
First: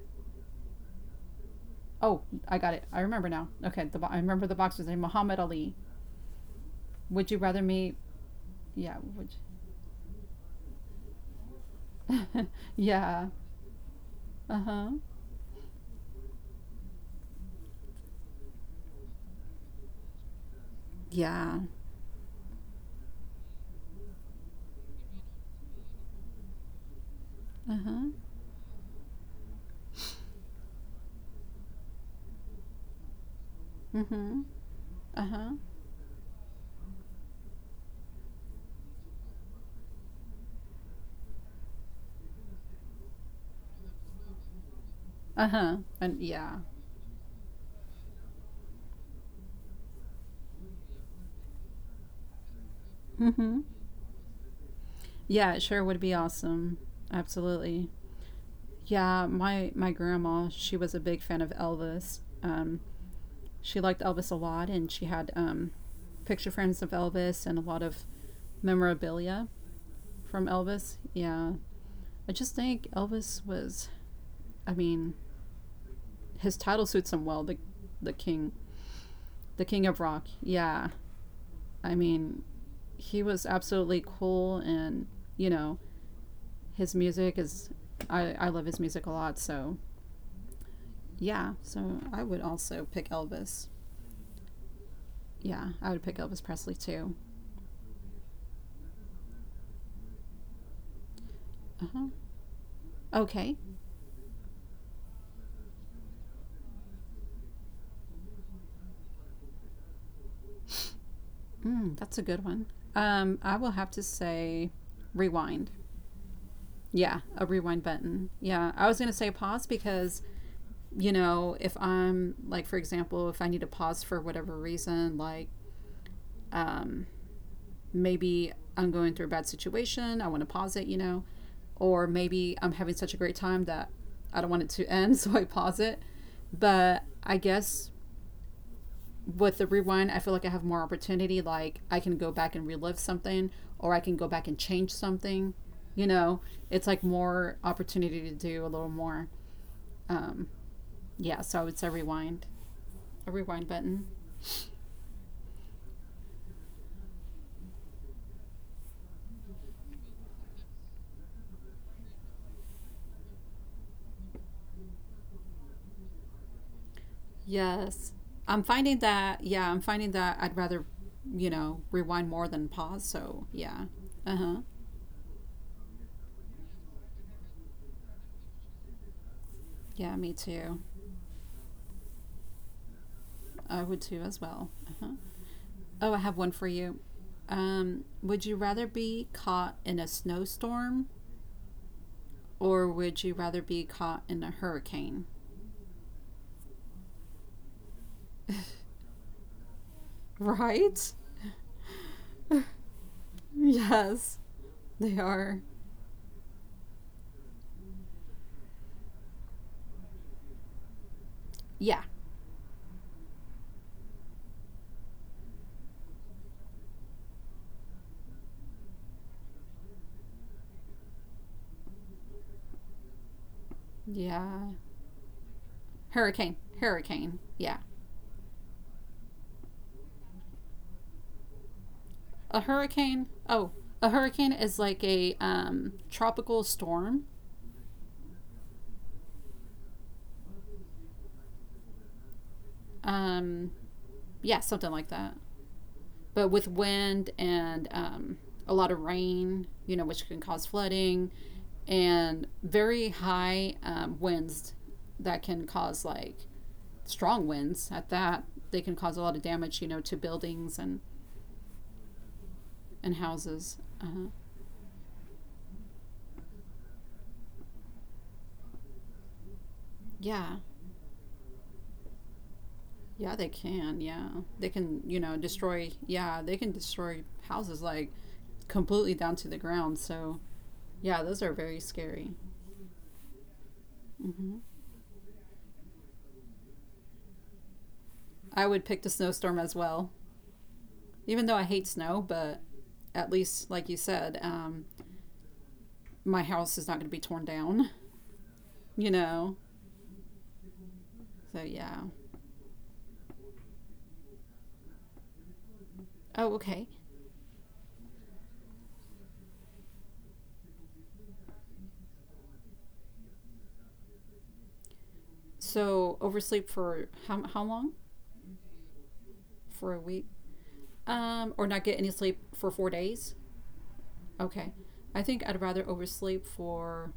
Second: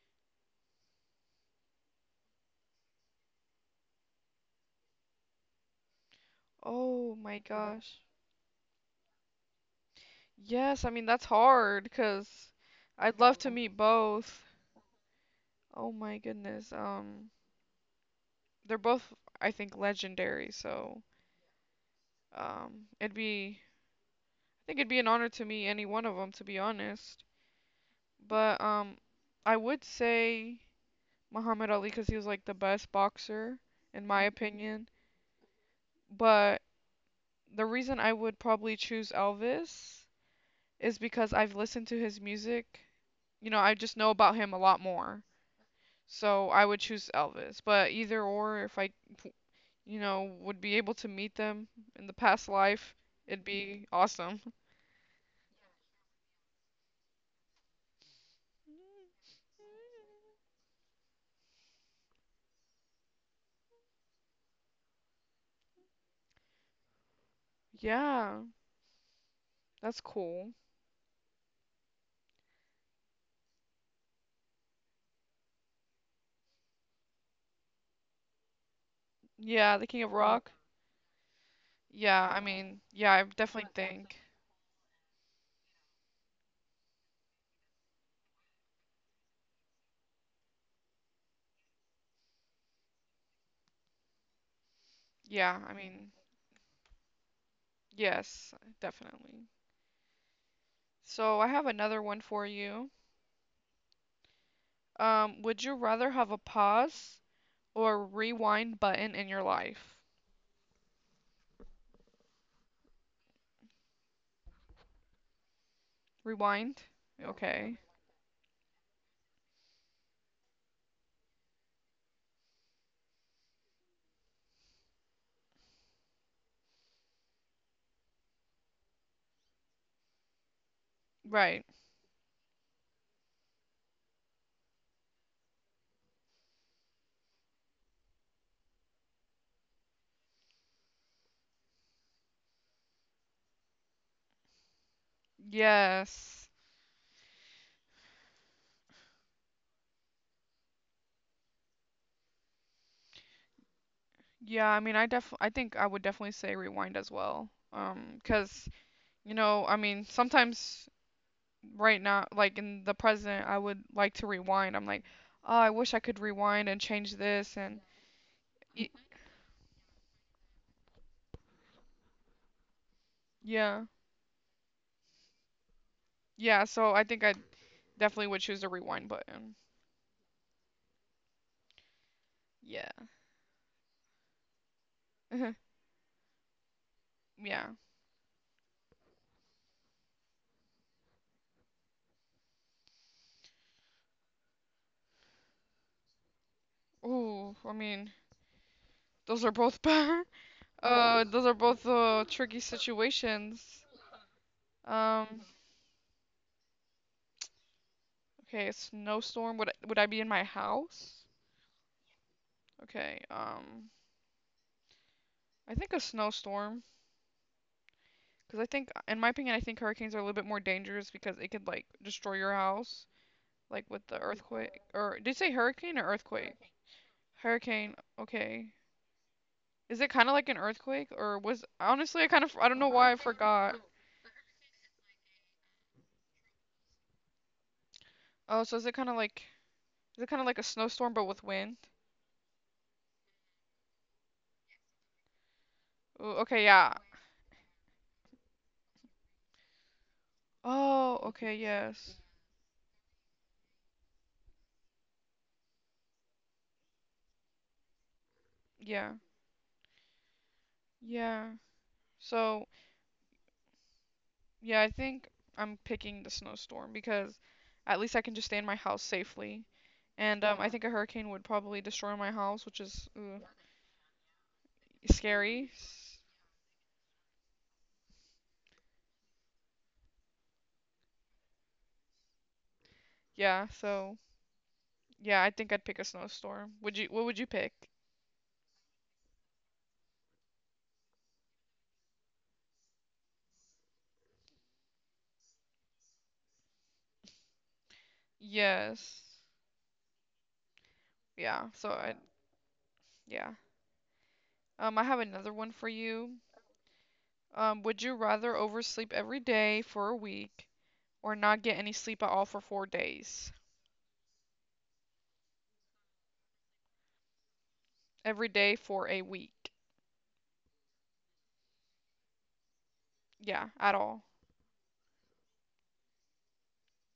[SPEAKER 1] Oh, I got it. I remember now. Okay, the I remember the boxer's name, Muhammad Ali.
[SPEAKER 2] Oh
[SPEAKER 1] Would you
[SPEAKER 2] my
[SPEAKER 1] rather meet?
[SPEAKER 2] gosh.
[SPEAKER 1] Yeah. Would.
[SPEAKER 2] Yes, I mean that's hard
[SPEAKER 1] You...
[SPEAKER 2] because
[SPEAKER 1] (laughs)
[SPEAKER 2] I'd
[SPEAKER 1] yeah.
[SPEAKER 2] love to meet both.
[SPEAKER 1] Uh huh.
[SPEAKER 2] Oh my goodness. They're both I think legendary, so.
[SPEAKER 1] Yeah.
[SPEAKER 2] It'd be, I think it'd be an honor to meet any one of them, to be honest.
[SPEAKER 1] Uh huh.
[SPEAKER 2] But I would say Muhammad Ali because he was like the best boxer,
[SPEAKER 1] Uh
[SPEAKER 2] in my
[SPEAKER 1] huh.
[SPEAKER 2] opinion.
[SPEAKER 1] Uh huh.
[SPEAKER 2] But the reason I would probably choose Elvis is because I've listened to his music. You know, I just know about him a lot more.
[SPEAKER 1] Uh huh. And
[SPEAKER 2] So
[SPEAKER 1] yeah.
[SPEAKER 2] I would choose Elvis. But either or, if I, you know, would be able to meet them in the past life,
[SPEAKER 1] Mm
[SPEAKER 2] it'd
[SPEAKER 1] hmm.
[SPEAKER 2] be awesome. (laughs)
[SPEAKER 1] Yeah, it sure would be awesome. Absolutely. Yeah, my grandma, she was a big fan of Elvis. She liked Elvis a lot, and she had picture frames of Elvis and a lot of
[SPEAKER 2] Yeah,
[SPEAKER 1] memorabilia
[SPEAKER 2] that's
[SPEAKER 1] from
[SPEAKER 2] cool.
[SPEAKER 1] Elvis. Yeah, I just think Elvis was. I mean, his title suits him well. The king, the
[SPEAKER 2] Yeah, the
[SPEAKER 1] king of
[SPEAKER 2] King of
[SPEAKER 1] rock.
[SPEAKER 2] Rock.
[SPEAKER 1] Yeah, I
[SPEAKER 2] Yeah, I
[SPEAKER 1] mean,
[SPEAKER 2] mean, yeah, I
[SPEAKER 1] he was
[SPEAKER 2] definitely
[SPEAKER 1] absolutely
[SPEAKER 2] think.
[SPEAKER 1] cool, and you know, his music is. I love his music a lot. So yeah, so I would also pick Elvis.
[SPEAKER 2] Yeah,
[SPEAKER 1] Yeah,
[SPEAKER 2] I
[SPEAKER 1] I would
[SPEAKER 2] mean,
[SPEAKER 1] pick Elvis Presley too.
[SPEAKER 2] yes, definitely. So I have another
[SPEAKER 1] Uh-huh.
[SPEAKER 2] one for you.
[SPEAKER 1] Okay,
[SPEAKER 2] Would you rather have a pause or rewind button in your life?
[SPEAKER 1] mm, that's a good one. I will have to say rewind.
[SPEAKER 2] Rewind?
[SPEAKER 1] Yeah, a
[SPEAKER 2] Okay.
[SPEAKER 1] rewind button. Yeah, I was going to say pause because, you know, if I'm, like, for example, if I need to pause for whatever reason, like um, maybe I'm going through a bad situation, I want to pause it, you know,
[SPEAKER 2] Right.
[SPEAKER 1] or maybe I'm having such a great time that I don't want it to end, (laughs) so I pause it. But I guess with the rewind, I feel like I have more opportunity. Like I can go back and relive something, or I can go back and change something. You know,
[SPEAKER 2] Yes.
[SPEAKER 1] it's like more opportunity to do a little more. Um, yeah, so I would say rewind, a rewind button.
[SPEAKER 2] Yeah, I mean, I def I think I would definitely say rewind as well. 'Cause you know, I mean, sometimes right now, like in the present, I would like to rewind. I'm like, oh, I wish I could rewind and change this and
[SPEAKER 1] Yes, I'm
[SPEAKER 2] y-
[SPEAKER 1] finding that. Yeah, I'm finding that I'd rather, you know, rewind more than pause. So
[SPEAKER 2] yeah,
[SPEAKER 1] yeah, uh huh.
[SPEAKER 2] yeah. So I think I definitely would choose the rewind button.
[SPEAKER 1] Yeah, me too.
[SPEAKER 2] Yeah,
[SPEAKER 1] I would too as well. Uh huh.
[SPEAKER 2] (laughs)
[SPEAKER 1] Oh, I have one for you.
[SPEAKER 2] yeah.
[SPEAKER 1] Would you rather be caught in a snowstorm or would you rather be caught in a hurricane?
[SPEAKER 2] Ooh, I mean, those are both bad. (laughs)
[SPEAKER 1] Right?
[SPEAKER 2] Those are both tricky
[SPEAKER 1] (laughs)
[SPEAKER 2] situations.
[SPEAKER 1] yes, they
[SPEAKER 2] Um,
[SPEAKER 1] are.
[SPEAKER 2] okay, a snowstorm. Would would I be in my house?
[SPEAKER 1] Yeah.
[SPEAKER 2] Okay. I think a snowstorm. Because I think, in my opinion, I think hurricanes are a little bit more dangerous because it could like destroy your house. Like with the
[SPEAKER 1] Yeah.
[SPEAKER 2] earthquake or did you say hurricane or
[SPEAKER 1] Hurricane.
[SPEAKER 2] earthquake?
[SPEAKER 1] Hurricane. Yeah.
[SPEAKER 2] Hurricane. Okay. Is it kind of like an earthquake or was honestly I kind of
[SPEAKER 1] A
[SPEAKER 2] I don't know why I
[SPEAKER 1] hurricane. Oh,
[SPEAKER 2] forgot.
[SPEAKER 1] a hurricane is like a tropical storm.
[SPEAKER 2] Oh, so is it kind of like a snowstorm but with wind?
[SPEAKER 1] Um, yeah, something like that.
[SPEAKER 2] Ooh,
[SPEAKER 1] But
[SPEAKER 2] okay,
[SPEAKER 1] with
[SPEAKER 2] yeah.
[SPEAKER 1] wind and a lot of rain, you know, which can cause
[SPEAKER 2] Oh,
[SPEAKER 1] flooding
[SPEAKER 2] okay, yes.
[SPEAKER 1] and very high winds that can cause like strong winds at that. They can cause
[SPEAKER 2] Yeah.
[SPEAKER 1] a lot of damage, you know, to buildings
[SPEAKER 2] Yeah. So,
[SPEAKER 1] and houses.
[SPEAKER 2] yeah, I think I'm picking the snowstorm because at least I can just stay in my house safely. And
[SPEAKER 1] Yeah,
[SPEAKER 2] I think a hurricane would probably destroy my house, which is
[SPEAKER 1] yeah, they can. Yeah, they can, you know,
[SPEAKER 2] scary.
[SPEAKER 1] destroy. Yeah, they can destroy houses like completely down to the ground. So yeah, those are very scary.
[SPEAKER 2] Yeah, so yeah, I think I'd pick a snowstorm. Would you? What would you pick?
[SPEAKER 1] I would pick the snowstorm as well, even though I hate snow, but at least, like you said, my house is not going to be torn down, (laughs) you
[SPEAKER 2] Yes.
[SPEAKER 1] know? So,
[SPEAKER 2] Yeah. So
[SPEAKER 1] yeah.
[SPEAKER 2] I. Yeah. I have another one for you.
[SPEAKER 1] Oh, okay.
[SPEAKER 2] Would you rather oversleep every day for a week or not get any sleep at all for 4 days?
[SPEAKER 1] So, oversleep for how long?
[SPEAKER 2] Every day for a week.
[SPEAKER 1] For a week? Or not get any sleep for 4 days.
[SPEAKER 2] Yeah, at all.
[SPEAKER 1] Okay. I think I'd rather oversleep for,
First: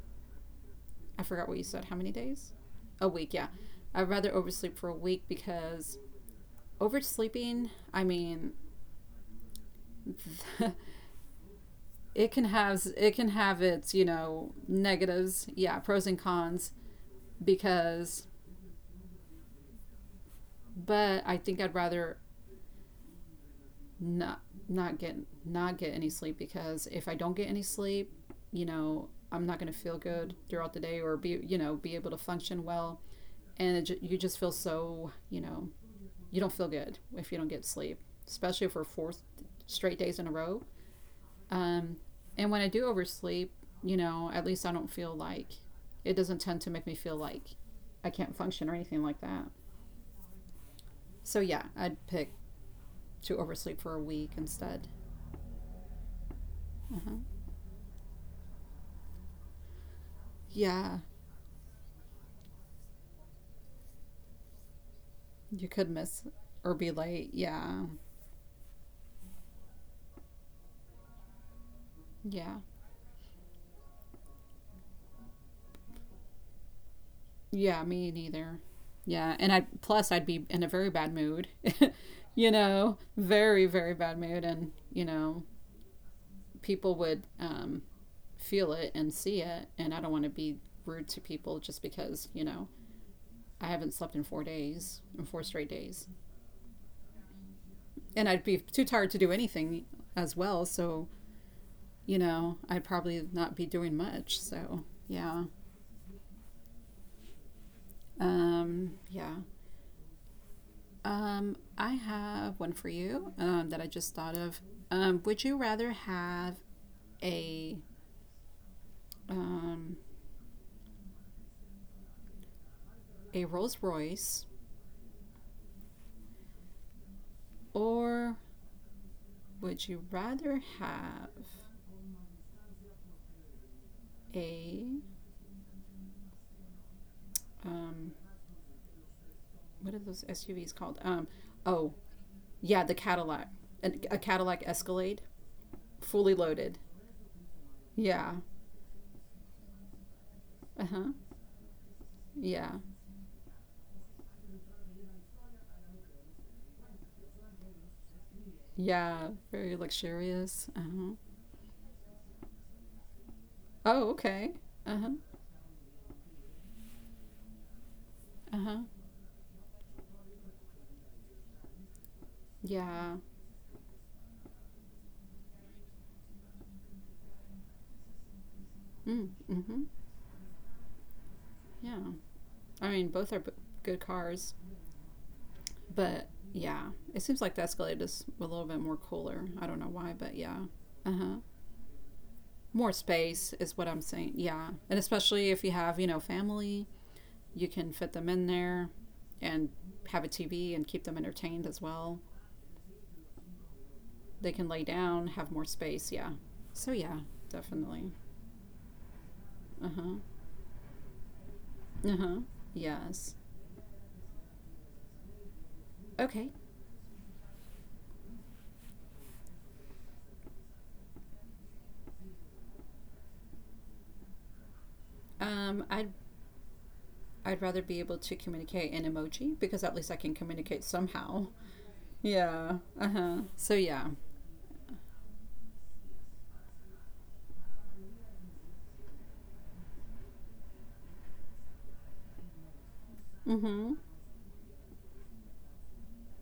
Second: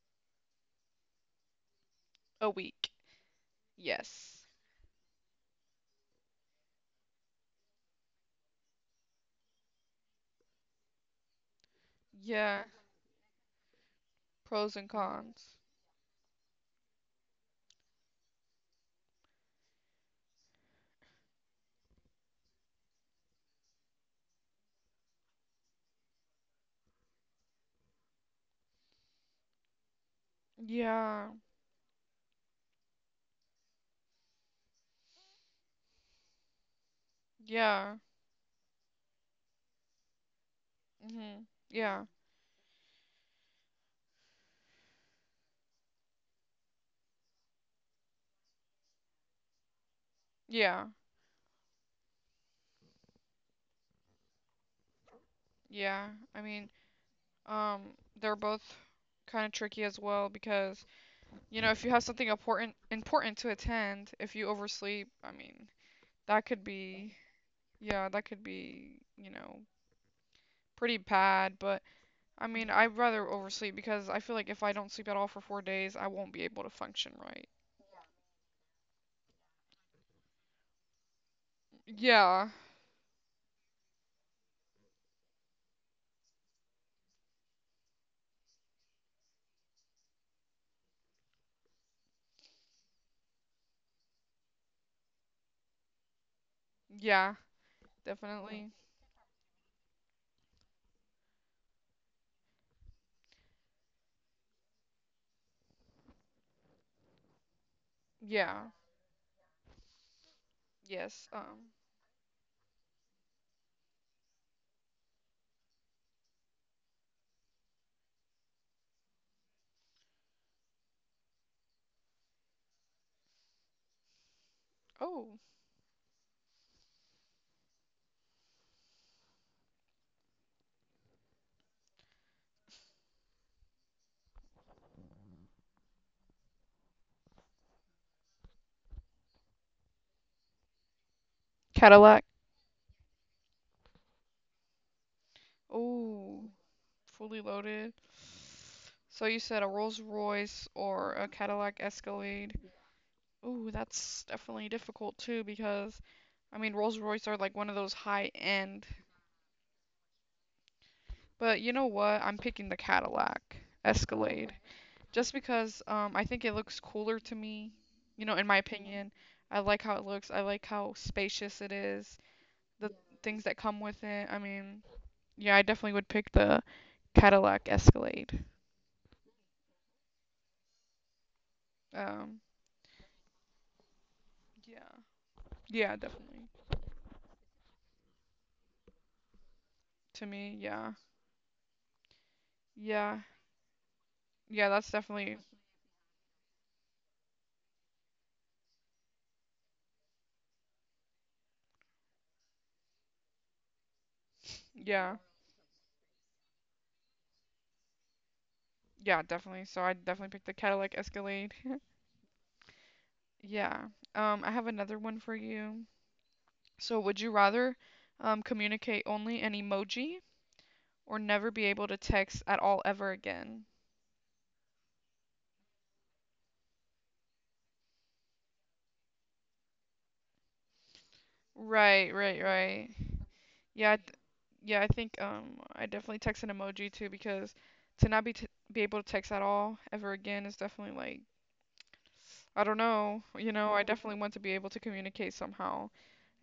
[SPEAKER 1] I forgot what you said, how many
[SPEAKER 2] A
[SPEAKER 1] days?
[SPEAKER 2] week.
[SPEAKER 1] A week, yeah. I'd rather
[SPEAKER 2] Yes.
[SPEAKER 1] oversleep for a week because oversleeping, I mean, (laughs)
[SPEAKER 2] Yeah.
[SPEAKER 1] it can have its, you know,
[SPEAKER 2] Pros and
[SPEAKER 1] negatives,
[SPEAKER 2] cons.
[SPEAKER 1] yeah, pros and cons because but I think I'd rather not not get not get any sleep because if I don't get any sleep, you know, I'm not going to feel good throughout the day or
[SPEAKER 2] Yeah.
[SPEAKER 1] be you know be able to function well, and you just feel so you know you don't feel good if you don't get
[SPEAKER 2] Yeah.
[SPEAKER 1] sleep, especially for four straight days in a row.
[SPEAKER 2] Mhm.
[SPEAKER 1] Um,
[SPEAKER 2] Yeah.
[SPEAKER 1] and when I do oversleep, you know, at least I don't feel like it doesn't tend to make me feel like I can't function or anything like that.
[SPEAKER 2] Yeah.
[SPEAKER 1] So yeah, I'd pick to oversleep for a week instead.
[SPEAKER 2] Yeah. I mean, they're both kind of tricky as well because
[SPEAKER 1] Yeah,
[SPEAKER 2] If you have something important to attend, if you oversleep, I
[SPEAKER 1] you
[SPEAKER 2] mean,
[SPEAKER 1] could miss
[SPEAKER 2] that could
[SPEAKER 1] or be
[SPEAKER 2] be
[SPEAKER 1] late. Yeah.
[SPEAKER 2] yeah, that could be, pretty bad, but I
[SPEAKER 1] Yeah.
[SPEAKER 2] mean, I'd rather oversleep because I feel like if I don't sleep at all for 4 days, I won't be able to function right.
[SPEAKER 1] Yeah, me neither. Yeah, and I plus I'd be in a very bad mood. (laughs) you
[SPEAKER 2] Yeah.
[SPEAKER 1] know, very bad mood and, you know, people would feel it and see it and I don't want to be rude to people just because, you know, I haven't slept in 4 days, in 4 straight days.
[SPEAKER 2] Yeah,
[SPEAKER 1] And I'd be
[SPEAKER 2] definitely.
[SPEAKER 1] too tired to do anything as well, so, you know, I'd probably not be doing much. So, yeah.
[SPEAKER 2] Yeah.
[SPEAKER 1] Yeah.
[SPEAKER 2] Yes.
[SPEAKER 1] I have one for you that I just thought of. Would you rather have a um, a Rolls Royce
[SPEAKER 2] Oh,
[SPEAKER 1] or would you rather have a um, what are those SUVs called? Oh
[SPEAKER 2] Cadillac.
[SPEAKER 1] yeah, the Cadillac, a Cadillac Escalade, fully
[SPEAKER 2] Oh,
[SPEAKER 1] loaded.
[SPEAKER 2] fully loaded.
[SPEAKER 1] Yeah.
[SPEAKER 2] So you said a Rolls Royce
[SPEAKER 1] Uh
[SPEAKER 2] or
[SPEAKER 1] huh.
[SPEAKER 2] a Cadillac Escalade.
[SPEAKER 1] Yeah.
[SPEAKER 2] Ooh, that's definitely difficult too because I mean, Rolls Royce are like one of those high end,
[SPEAKER 1] Yeah. Very luxurious. Uh huh.
[SPEAKER 2] but you know what? I'm picking the Cadillac
[SPEAKER 1] Oh
[SPEAKER 2] Escalade
[SPEAKER 1] okay. Uh huh.
[SPEAKER 2] just because I think it looks cooler to me, in my
[SPEAKER 1] Uh huh.
[SPEAKER 2] opinion. I like how it looks. I like how spacious it is. The
[SPEAKER 1] Yeah.
[SPEAKER 2] things that come with it. I mean, yeah, I definitely would pick the Cadillac Escalade.
[SPEAKER 1] Mm, mm-hmm. Yeah.
[SPEAKER 2] Um,
[SPEAKER 1] I mean, both are good cars,
[SPEAKER 2] yeah. Yeah,
[SPEAKER 1] but
[SPEAKER 2] definitely.
[SPEAKER 1] yeah, it seems like the Escalade is a little bit more cooler. I don't know why,
[SPEAKER 2] To
[SPEAKER 1] but
[SPEAKER 2] me,
[SPEAKER 1] yeah.
[SPEAKER 2] yeah.
[SPEAKER 1] Uh huh. More
[SPEAKER 2] Yeah.
[SPEAKER 1] space is what I'm saying.
[SPEAKER 2] Yeah,
[SPEAKER 1] Yeah.
[SPEAKER 2] that's
[SPEAKER 1] And
[SPEAKER 2] definitely,
[SPEAKER 1] especially if you have, you know, family, you can fit them in there and have a TV and keep them entertained as well. They can lay
[SPEAKER 2] yeah.
[SPEAKER 1] down, have more space. Yeah. So yeah, definitely.
[SPEAKER 2] Yeah, definitely. So I
[SPEAKER 1] Uh huh.
[SPEAKER 2] definitely picked the Cadillac Escalade. (laughs)
[SPEAKER 1] Uh huh. Yes.
[SPEAKER 2] Yeah. I have another one for you.
[SPEAKER 1] Okay.
[SPEAKER 2] So, would you rather communicate only in emoji or never be able to text at all ever again?
[SPEAKER 1] Um, I'd I'd rather be able to communicate in emoji because at least I can communicate somehow.
[SPEAKER 2] Right, right,
[SPEAKER 1] Yeah.
[SPEAKER 2] right.
[SPEAKER 1] Uh huh. So
[SPEAKER 2] Yeah, I
[SPEAKER 1] yeah.
[SPEAKER 2] th yeah, I think I definitely text an emoji too because to not be t be able to text at all ever again is definitely like I don't know,
[SPEAKER 1] Mm
[SPEAKER 2] I
[SPEAKER 1] hmm.
[SPEAKER 2] definitely want to be able to communicate somehow.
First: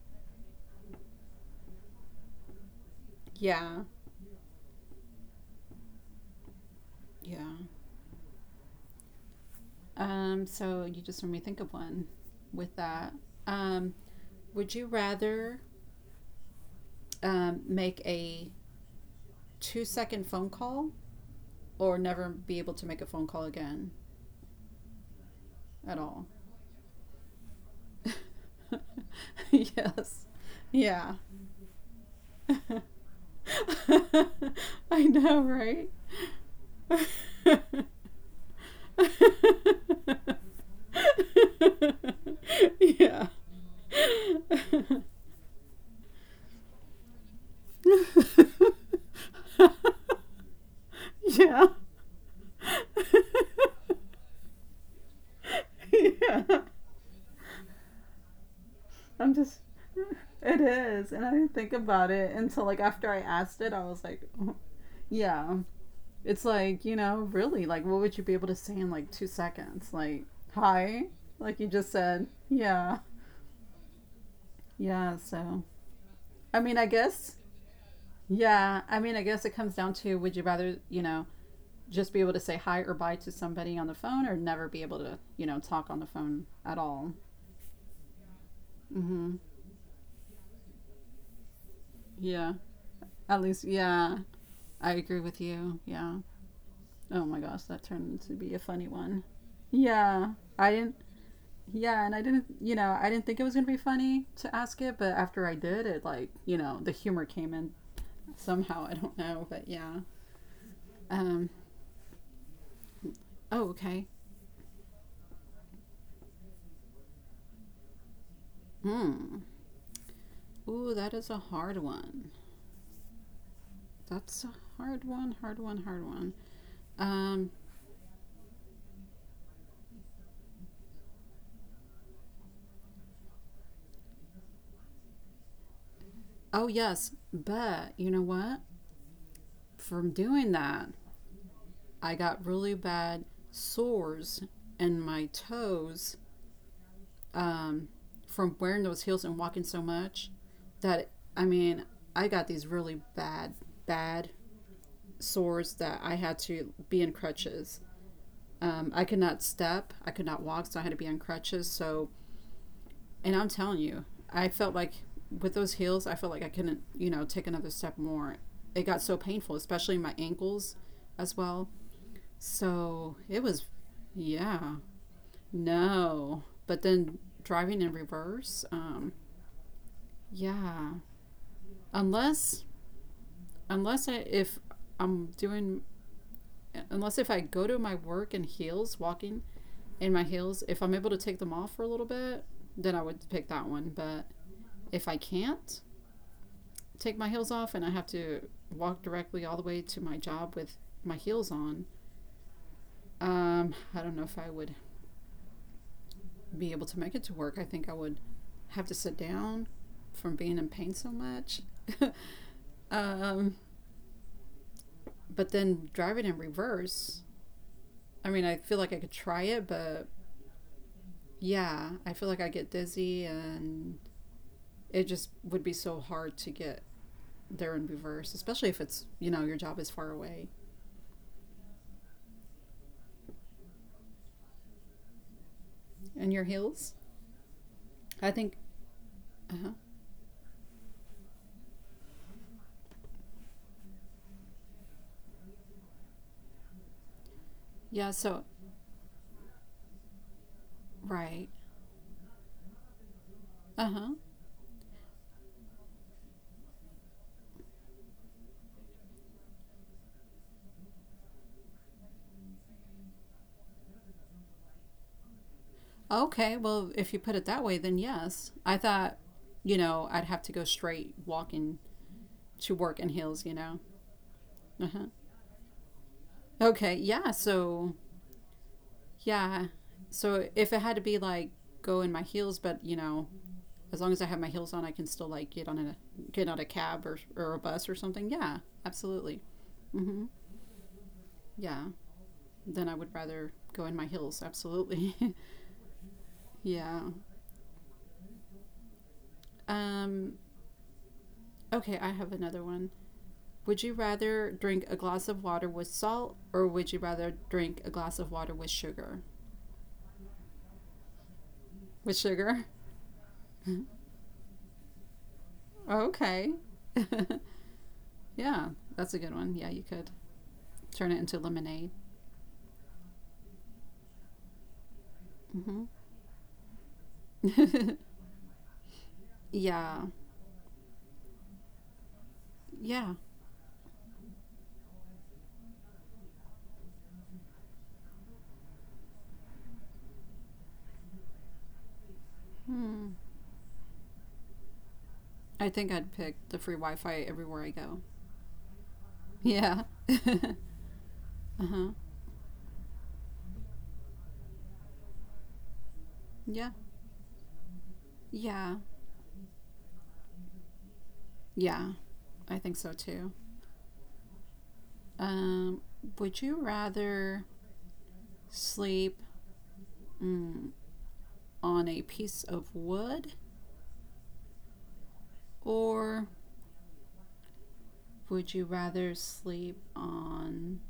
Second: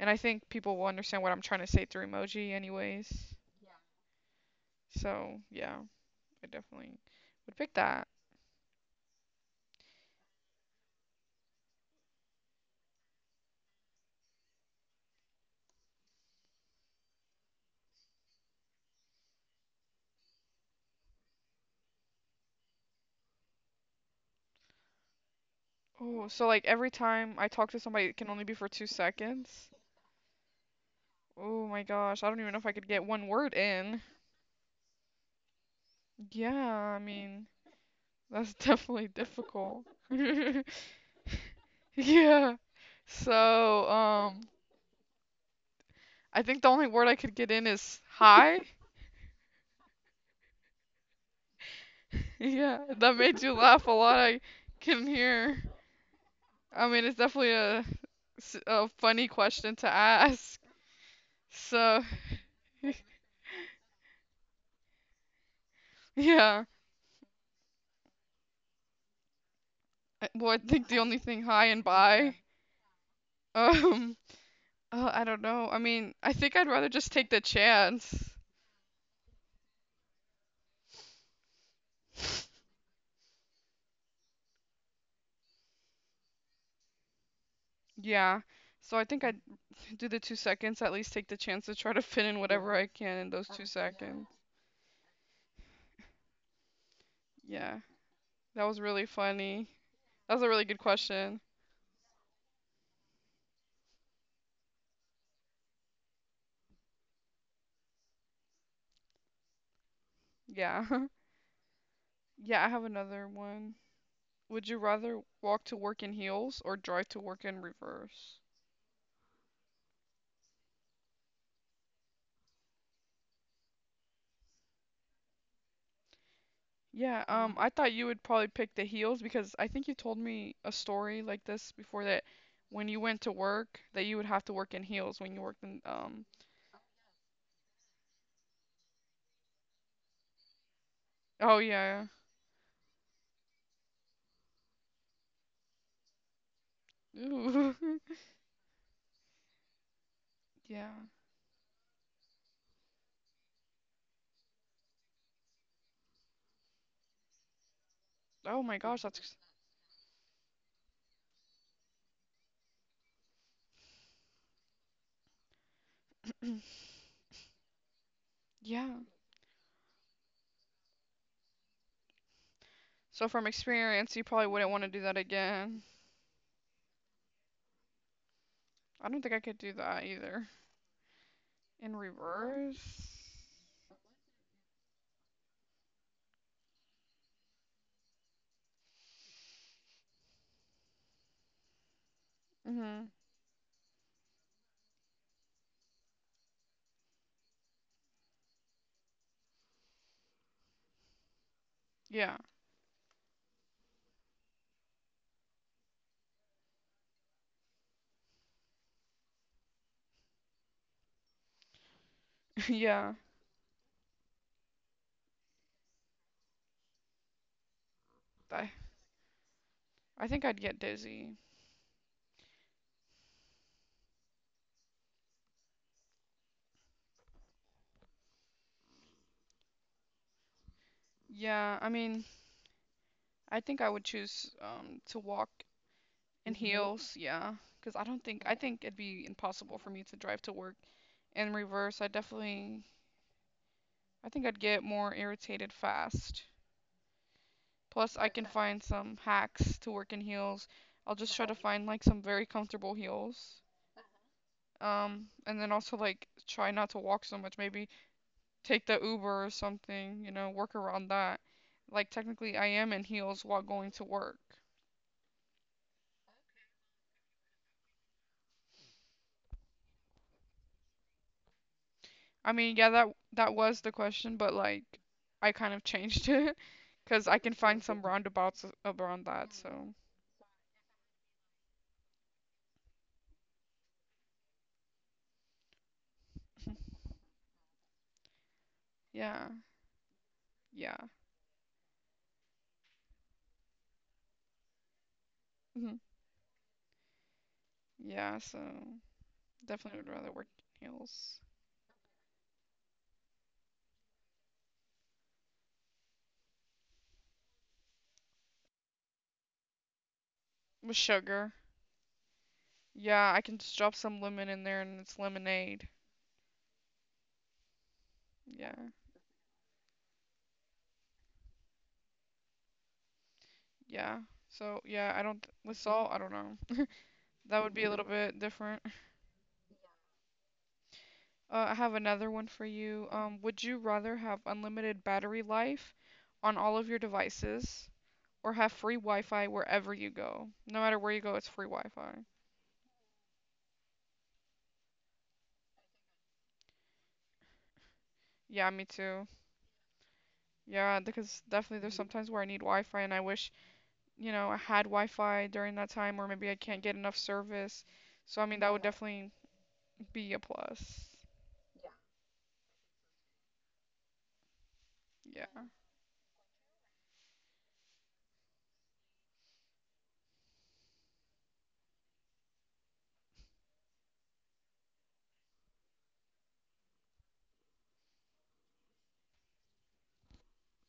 [SPEAKER 2] And I think people will understand what I'm trying to say through emoji anyways.
[SPEAKER 1] Yeah.
[SPEAKER 2] So, yeah, I definitely
[SPEAKER 1] Yeah.
[SPEAKER 2] would pick that.
[SPEAKER 1] Um, so you just made me think of one with that. Um, would you rather make a 2-second phone call or never be able to make a phone call again at all?
[SPEAKER 2] Oh, so like every time I talk to somebody, it can only be for two
[SPEAKER 1] (laughs)
[SPEAKER 2] seconds?
[SPEAKER 1] yes. Yeah.
[SPEAKER 2] Oh my gosh, I
[SPEAKER 1] (laughs) (laughs)
[SPEAKER 2] don't even know if I could get one word in.
[SPEAKER 1] I know, right?
[SPEAKER 2] Yeah, I mean, that's definitely difficult. (laughs) Yeah.
[SPEAKER 1] (laughs) yeah.
[SPEAKER 2] So, I think the only word I could get in is hi. (laughs)
[SPEAKER 1] (laughs) yeah. (laughs) yeah.
[SPEAKER 2] Yeah, that made you laugh a lot. I can hear. I mean, it's definitely a funny
[SPEAKER 1] I'm just.
[SPEAKER 2] question to ask.
[SPEAKER 1] It is. And I didn't think
[SPEAKER 2] So,
[SPEAKER 1] about it until, like,
[SPEAKER 2] (laughs)
[SPEAKER 1] after I asked it, I was like, (laughs) yeah. It's
[SPEAKER 2] yeah.
[SPEAKER 1] like, you know, really, like, what would you be able to say in like 2 seconds? Like,
[SPEAKER 2] Well, I think the
[SPEAKER 1] hi?
[SPEAKER 2] only thing,
[SPEAKER 1] Like
[SPEAKER 2] hi
[SPEAKER 1] you
[SPEAKER 2] and
[SPEAKER 1] just said,
[SPEAKER 2] bye.
[SPEAKER 1] yeah.
[SPEAKER 2] Um, Oh,
[SPEAKER 1] Yeah,
[SPEAKER 2] I don't
[SPEAKER 1] so.
[SPEAKER 2] know. I mean, I think
[SPEAKER 1] I
[SPEAKER 2] I'd
[SPEAKER 1] mean, I
[SPEAKER 2] rather just take
[SPEAKER 1] guess,
[SPEAKER 2] the chance.
[SPEAKER 1] yeah. I mean, I guess it comes down to would you rather, you know, just be able to say hi or bye to somebody on the phone or never be able to, you know, talk on the phone at all?
[SPEAKER 2] Yeah. So I
[SPEAKER 1] Mm
[SPEAKER 2] think
[SPEAKER 1] hmm.
[SPEAKER 2] I'd do the 2 seconds, at least take the chance to try to fit in
[SPEAKER 1] Yeah.
[SPEAKER 2] whatever I can in
[SPEAKER 1] At
[SPEAKER 2] those
[SPEAKER 1] least,
[SPEAKER 2] two
[SPEAKER 1] yeah.
[SPEAKER 2] seconds.
[SPEAKER 1] I agree with you. Yeah. Oh my gosh,
[SPEAKER 2] Yeah.
[SPEAKER 1] that turned to be a
[SPEAKER 2] That was
[SPEAKER 1] funny
[SPEAKER 2] really
[SPEAKER 1] one.
[SPEAKER 2] funny.
[SPEAKER 1] Yeah.
[SPEAKER 2] That was a really
[SPEAKER 1] I
[SPEAKER 2] good
[SPEAKER 1] didn't,
[SPEAKER 2] question.
[SPEAKER 1] yeah, and I didn't, you know, I didn't think it was going to be funny to ask it, but after I did, it like, you know, the humor came in somehow. I don't know, but yeah.
[SPEAKER 2] Yeah. (laughs)
[SPEAKER 1] Um,
[SPEAKER 2] Yeah, I have another
[SPEAKER 1] oh,
[SPEAKER 2] one.
[SPEAKER 1] okay.
[SPEAKER 2] Would you rather walk to work in heels or drive to work in reverse?
[SPEAKER 1] Hmm. Ooh, that is a hard one. That's a hard one, hard one, hard one.
[SPEAKER 2] Yeah,
[SPEAKER 1] Um,
[SPEAKER 2] I thought you would probably pick the heels because I think you told me a story like this before that when you went to work, that you would have to work in heels when you worked in.
[SPEAKER 1] oh, yes, but you know what? From doing that,
[SPEAKER 2] Oh yeah.
[SPEAKER 1] I got really bad sores in my toes
[SPEAKER 2] Ooh.
[SPEAKER 1] um,
[SPEAKER 2] (laughs)
[SPEAKER 1] from wearing those heels and walking so much
[SPEAKER 2] Yeah.
[SPEAKER 1] that I mean, I got these really bad, bad sores that I had to be in crutches.
[SPEAKER 2] Oh my gosh, that's
[SPEAKER 1] I could not walk, so I had to be on crutches. So, and I'm telling you, I felt like with those heels, I felt like I couldn't,
[SPEAKER 2] (clears throat)
[SPEAKER 1] you know, take another step more. It
[SPEAKER 2] yeah.
[SPEAKER 1] got so painful, especially my ankles as well. So
[SPEAKER 2] So
[SPEAKER 1] it
[SPEAKER 2] from
[SPEAKER 1] was,
[SPEAKER 2] experience, you probably wouldn't
[SPEAKER 1] yeah,
[SPEAKER 2] want to do that again.
[SPEAKER 1] no. But then driving in reverse,
[SPEAKER 2] I don't think I could do that either.
[SPEAKER 1] yeah.
[SPEAKER 2] In
[SPEAKER 1] Unless
[SPEAKER 2] reverse.
[SPEAKER 1] unless I'm doing unless if I go to my work in heels, walking in my heels, if I'm able to take them off for a little bit, then I
[SPEAKER 2] Mhm.
[SPEAKER 1] would pick that one. But if I can't take my heels off and I have to walk directly all the way to my job with my heels on,
[SPEAKER 2] Yeah.
[SPEAKER 1] I don't know if I would be able to make it to work. I think I would have to sit down from being in pain so much.
[SPEAKER 2] (laughs)
[SPEAKER 1] (laughs)
[SPEAKER 2] Yeah.
[SPEAKER 1] um, but then driving in reverse, I mean, I
[SPEAKER 2] I
[SPEAKER 1] feel like I could try it, but
[SPEAKER 2] I think I'd get dizzy.
[SPEAKER 1] yeah, I feel like I get dizzy and it just would be so hard to get there in reverse, especially if it's, you know, your job is far away
[SPEAKER 2] Yeah, I mean, I think I would choose to walk
[SPEAKER 1] and your
[SPEAKER 2] in, mhm,
[SPEAKER 1] heels.
[SPEAKER 2] heels, yeah. Because I don't
[SPEAKER 1] I
[SPEAKER 2] think, I, yeah,
[SPEAKER 1] think,
[SPEAKER 2] think it'd be
[SPEAKER 1] uh huh.
[SPEAKER 2] impossible for me to drive to work in reverse. I think I'd get more irritated fast.
[SPEAKER 1] Yeah,
[SPEAKER 2] Plus, I
[SPEAKER 1] so,
[SPEAKER 2] can find some hacks to work in heels. I'll just try
[SPEAKER 1] right.
[SPEAKER 2] to find like some very comfortable heels.
[SPEAKER 1] Uh huh.
[SPEAKER 2] And then also like try not to walk so much. Maybe take the Uber or something, work around that. Like technically I am in heels while going to work.
[SPEAKER 1] Okay, well, if you put it that way, then yes. I thought, you know, I'd have to go straight walking
[SPEAKER 2] I
[SPEAKER 1] to
[SPEAKER 2] mean, yeah,
[SPEAKER 1] work
[SPEAKER 2] that
[SPEAKER 1] in heels,
[SPEAKER 2] that
[SPEAKER 1] you know?
[SPEAKER 2] was the question, but like
[SPEAKER 1] Uh huh.
[SPEAKER 2] I kind of changed it
[SPEAKER 1] Okay,
[SPEAKER 2] (laughs) because
[SPEAKER 1] yeah,
[SPEAKER 2] I can find
[SPEAKER 1] so,
[SPEAKER 2] some roundabouts around that.
[SPEAKER 1] yeah.
[SPEAKER 2] So
[SPEAKER 1] So if it had to be like go in my heels, but, you know, as long as I have my heels on, I can still like get on a
[SPEAKER 2] (laughs)
[SPEAKER 1] cab or a bus or something. Yeah, absolutely.
[SPEAKER 2] yeah,
[SPEAKER 1] Hmm.
[SPEAKER 2] yeah,
[SPEAKER 1] Yeah. Then I would rather go in my heels. Absolutely. (laughs)
[SPEAKER 2] mhm,
[SPEAKER 1] yeah.
[SPEAKER 2] yeah. So definitely would rather
[SPEAKER 1] Um,
[SPEAKER 2] work in heels.
[SPEAKER 1] okay, I have another one. Would you rather drink a glass of water with salt, or would you rather drink a glass of water with sugar?
[SPEAKER 2] With sugar.
[SPEAKER 1] With sugar.
[SPEAKER 2] Yeah, I can just drop
[SPEAKER 1] (laughs)
[SPEAKER 2] some lemon in there and it's lemonade.
[SPEAKER 1] okay. (laughs) yeah,
[SPEAKER 2] Yeah,
[SPEAKER 1] that's a good one. Yeah, you could turn it into lemonade.
[SPEAKER 2] yeah. So yeah, I don't, with
[SPEAKER 1] Hmm.
[SPEAKER 2] salt. I don't know. That would be a little
[SPEAKER 1] (laughs)
[SPEAKER 2] bit different.
[SPEAKER 1] yeah.
[SPEAKER 2] I have another one for you.
[SPEAKER 1] Yeah.
[SPEAKER 2] Would you rather have unlimited battery life on all of your devices, or have free Wi-Fi wherever you go? No matter where you go, it's free Wi-Fi.
[SPEAKER 1] Hmm. I think I'd pick the free Wi-Fi everywhere I go.
[SPEAKER 2] Yeah, me too.
[SPEAKER 1] Yeah. (laughs) uh
[SPEAKER 2] Yeah, because definitely
[SPEAKER 1] huh.
[SPEAKER 2] there's sometimes where I need Wi-Fi and I wish, you know, I had Wi-Fi during that time or maybe I
[SPEAKER 1] Yeah.
[SPEAKER 2] can't get enough service. So I mean, that
[SPEAKER 1] Yeah.
[SPEAKER 2] would definitely be a plus.
[SPEAKER 1] Yeah. I think so too.
[SPEAKER 2] Yeah.
[SPEAKER 1] Um, would you rather sleep mm, on a piece of wood, or would you rather sleep on?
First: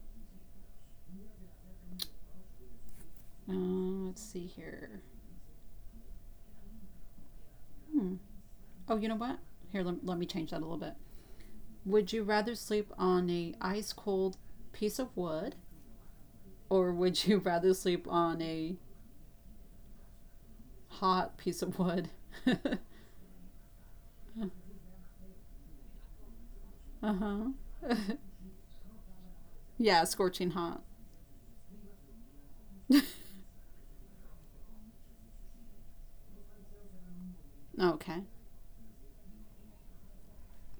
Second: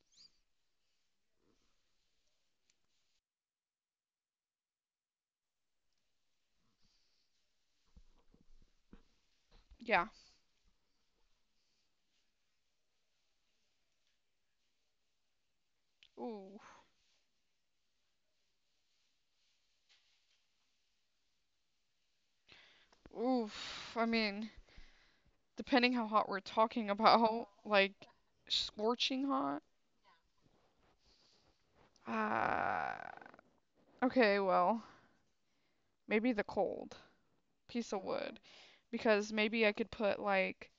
[SPEAKER 1] Uh, let's see here. Hmm. Oh, you know what? Here,
[SPEAKER 2] Yeah.
[SPEAKER 1] let me change that a little bit. Would you rather sleep on a ice cold piece of wood,
[SPEAKER 2] Ooh.
[SPEAKER 1] or would you (laughs) rather sleep on a hot piece of wood. (laughs) uh
[SPEAKER 2] Oof. I mean, depending how hot we're talking about,
[SPEAKER 1] huh.
[SPEAKER 2] like
[SPEAKER 1] (laughs)
[SPEAKER 2] scorching hot.
[SPEAKER 1] yeah, scorching hot.
[SPEAKER 2] Ah,
[SPEAKER 1] (laughs)
[SPEAKER 2] okay, well, maybe the cold piece of
[SPEAKER 1] okay.
[SPEAKER 2] wood. Because maybe I could put like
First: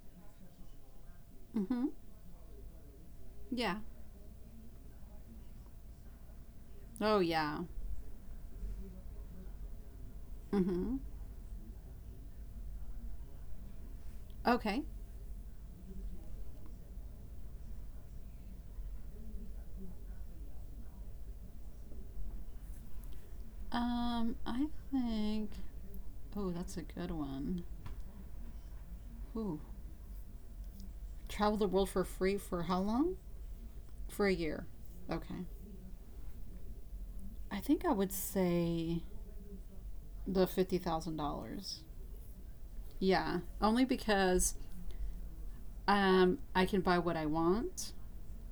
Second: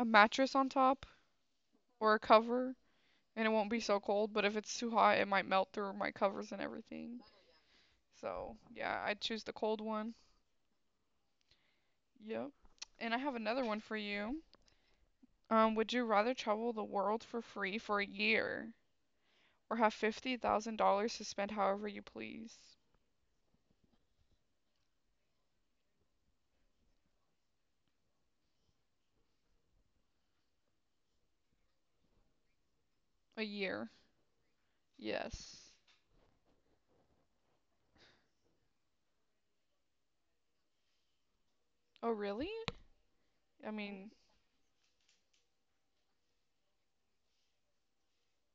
[SPEAKER 2] a mattress on top
[SPEAKER 1] Mm hmm.
[SPEAKER 2] or a cover, and it won't
[SPEAKER 1] Yeah.
[SPEAKER 2] be so cold. But if it's too hot, it might melt through my covers and everything.
[SPEAKER 1] Oh, yeah.
[SPEAKER 2] So yeah, I'd choose the cold one.
[SPEAKER 1] Mm hmm.
[SPEAKER 2] Yep. And I have another one for you.
[SPEAKER 1] Okay.
[SPEAKER 2] Would you rather travel the world for free for a year or have $50,000 to spend however you please?
[SPEAKER 1] I think. Oh, that's a good one. Ooh. Travel the world for free for how long?
[SPEAKER 2] A year.
[SPEAKER 1] For a year. Okay.
[SPEAKER 2] Yes.
[SPEAKER 1] I think I would say the $50,000.
[SPEAKER 2] Oh really?
[SPEAKER 1] Yeah.
[SPEAKER 2] I
[SPEAKER 1] Only
[SPEAKER 2] mean,
[SPEAKER 1] because I can buy what I want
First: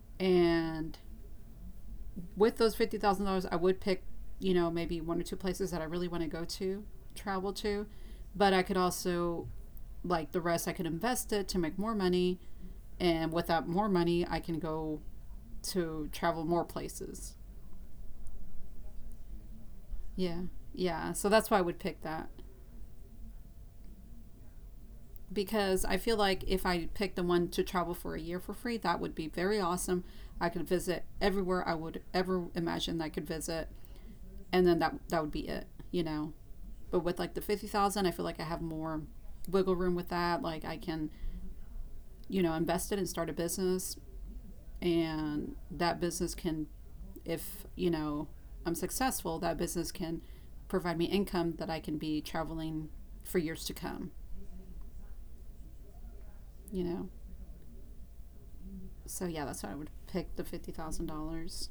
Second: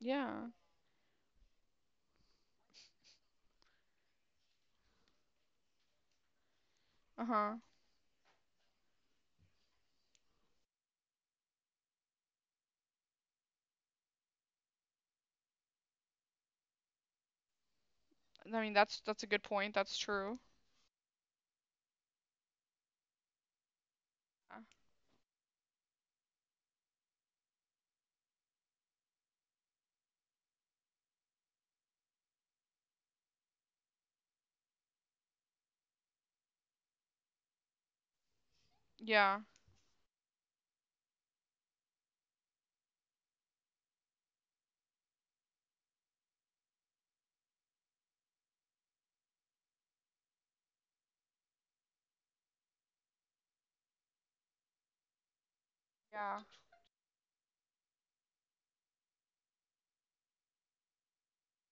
[SPEAKER 2] yeah.
[SPEAKER 1] and with those $50,000, I would pick, you know, maybe one or two places that I really want to go to,
[SPEAKER 2] Uh
[SPEAKER 1] travel
[SPEAKER 2] huh.
[SPEAKER 1] to, but I could also like the rest, I could invest it to make more money, and with that more money, I can go to travel more places.
[SPEAKER 2] I mean that's a good point. That's true.
[SPEAKER 1] Yeah, yeah. So that's why I would pick that because I feel like if I picked the one to travel for a year for free, that would be very awesome. I could visit everywhere I would ever imagine I could visit, and then that would be it. You know, but with like the 50,000, I feel like I have more
[SPEAKER 2] Yeah. Yeah.
[SPEAKER 1] wiggle room with that. Like I can, you know, invest it and start a business and that business can if, you know, I'm successful, that business can provide me income that I can be traveling for years to come,
[SPEAKER 2] Yeah.
[SPEAKER 1] you know. So yeah, that's why I would pick the $50,000.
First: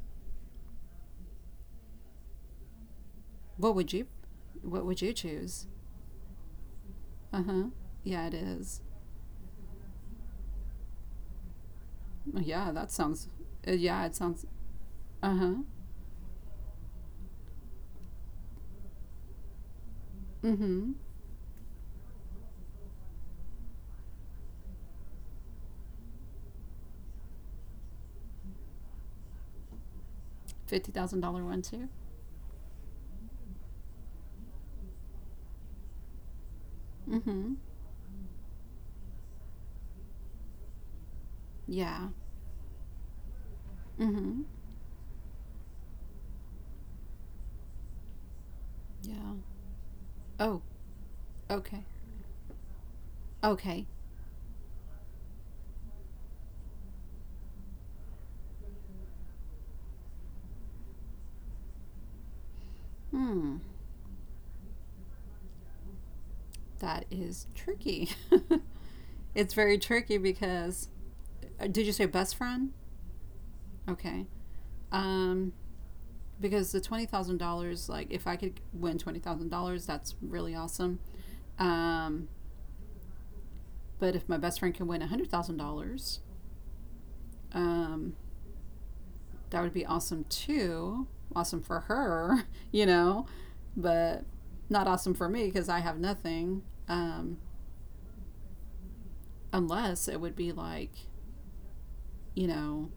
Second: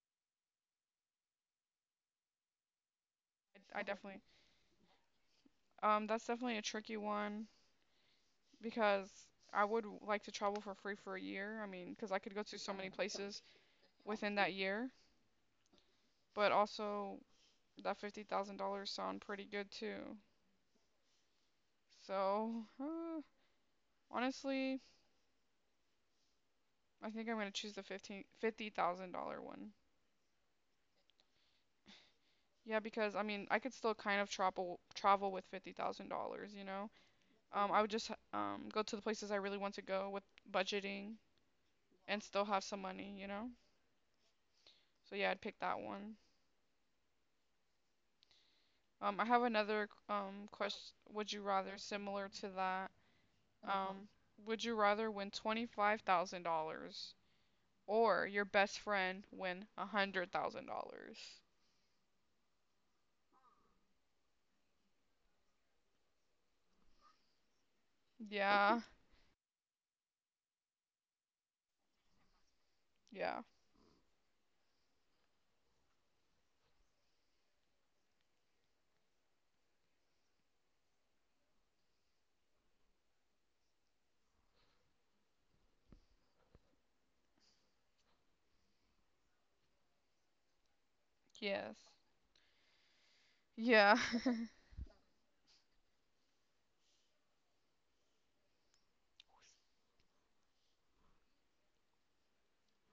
[SPEAKER 1] What
[SPEAKER 2] I
[SPEAKER 1] would you
[SPEAKER 2] definitely.
[SPEAKER 1] what would you choose?
[SPEAKER 2] That's definitely a tricky one.
[SPEAKER 1] Uh-huh. Yeah, it is.
[SPEAKER 2] Because I would like to travel for free for a year. I mean, because I could go to
[SPEAKER 1] Yeah,
[SPEAKER 2] so
[SPEAKER 1] that
[SPEAKER 2] many
[SPEAKER 1] sounds
[SPEAKER 2] places
[SPEAKER 1] yeah, it
[SPEAKER 2] within
[SPEAKER 1] sounds
[SPEAKER 2] that year,
[SPEAKER 1] uh-huh.
[SPEAKER 2] but also that $50,000 sound pretty good too.
[SPEAKER 1] Mhm.
[SPEAKER 2] So, uh, honestly, I think I'm gonna choose the $1,550 one.
[SPEAKER 1] $50,000 one too.
[SPEAKER 2] Yeah, because I mean, I could still kind of travel with $50,000, you know.
[SPEAKER 1] Mhm.
[SPEAKER 2] I would just go to the places I really want to go with budgeting,
[SPEAKER 1] Yeah.
[SPEAKER 2] and still have some money, you know.
[SPEAKER 1] Mm-hmm.
[SPEAKER 2] So yeah, I'd pick that one. I
[SPEAKER 1] Yeah.
[SPEAKER 2] have another
[SPEAKER 1] Oh,
[SPEAKER 2] question. Would you rather,
[SPEAKER 1] okay.
[SPEAKER 2] similar to that,
[SPEAKER 1] Okay.
[SPEAKER 2] Um, would you rather win $25,000 or your best friend win $100,000?
[SPEAKER 1] Hmm. That is tricky. (laughs)
[SPEAKER 2] Yeah,
[SPEAKER 1] it's very tricky because did you say best friend?
[SPEAKER 2] (laughs) yeah,
[SPEAKER 1] Okay. Um, because the $20,000, like if I could win $20,000, that's really awesome. Um, but if my best friend can win $100,000, um, that would be awesome too. Awesome
[SPEAKER 2] yes,
[SPEAKER 1] for her, (laughs) you know,
[SPEAKER 2] yeah,
[SPEAKER 1] but not awesome for me because I have nothing. Um, Unless it would be like, you know,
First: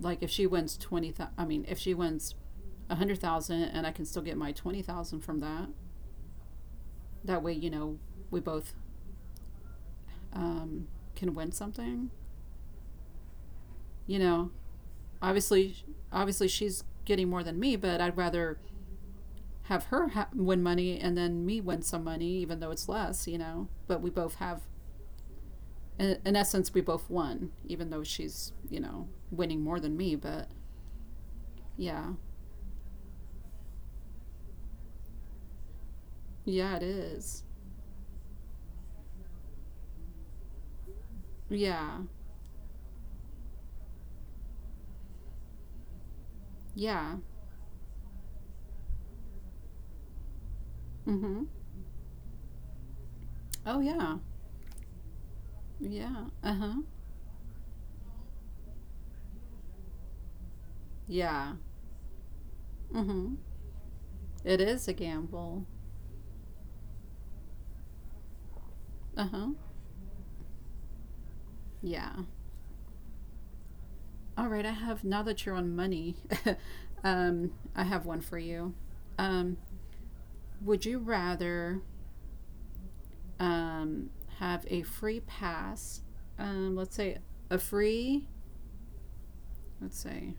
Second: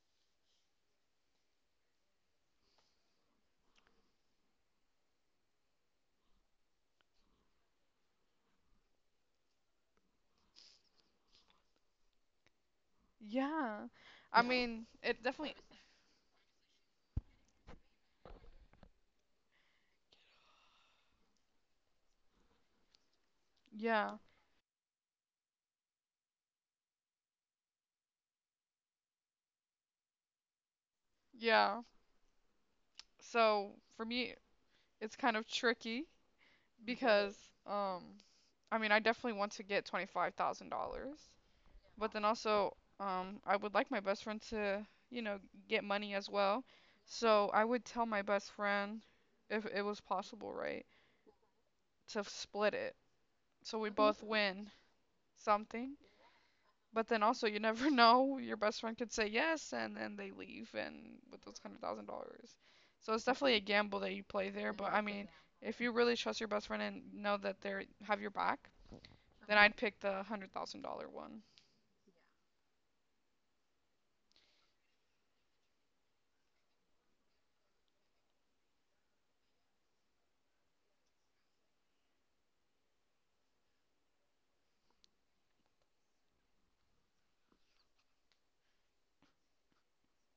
[SPEAKER 1] like if she wins 20,000, I mean, if she wins a 100,000 and I can still get my 20,000 from that, that way, we both um, can win something.
[SPEAKER 2] (laughs) yeah.
[SPEAKER 1] You
[SPEAKER 2] I
[SPEAKER 1] know,
[SPEAKER 2] mean, it definitely.
[SPEAKER 1] obviously, obviously she's getting more than me, but I'd rather have her win money and then me win some money, even though it's less. But we
[SPEAKER 2] Yeah,
[SPEAKER 1] both have, in essence, we both won, even though she's, winning more than me. But
[SPEAKER 2] yeah.
[SPEAKER 1] yeah,
[SPEAKER 2] So for me, it's kind of tricky
[SPEAKER 1] yeah, it
[SPEAKER 2] because
[SPEAKER 1] is.
[SPEAKER 2] um, I mean, I definitely want to get $25,000.
[SPEAKER 1] Yeah,
[SPEAKER 2] But then also, I would like my best friend to, get money as well.
[SPEAKER 1] yeah.
[SPEAKER 2] So I would tell my best friend, if it was possible, right,
[SPEAKER 1] Mm hmm.
[SPEAKER 2] to split it. So
[SPEAKER 1] Oh,
[SPEAKER 2] we
[SPEAKER 1] yeah.
[SPEAKER 2] both win something.
[SPEAKER 1] Yeah. Uh huh.
[SPEAKER 2] But then also, you (laughs) never know. Your best friend could say yes, and then they leave, and with
[SPEAKER 1] Yeah.
[SPEAKER 2] those $100,000.
[SPEAKER 1] Mm
[SPEAKER 2] So it's
[SPEAKER 1] hmm.
[SPEAKER 2] definitely a gamble that you play
[SPEAKER 1] It
[SPEAKER 2] there.
[SPEAKER 1] is a
[SPEAKER 2] But I mean,
[SPEAKER 1] gamble.
[SPEAKER 2] if you really trust your best friend and know that they are have your back,
[SPEAKER 1] Uh huh.
[SPEAKER 2] then I'd pick the $100,000 one.
[SPEAKER 1] Yeah. All right. I have, now that you're on money, (laughs) I have one for you. Um, would you rather um, have a free pass. Let's say a free, let's say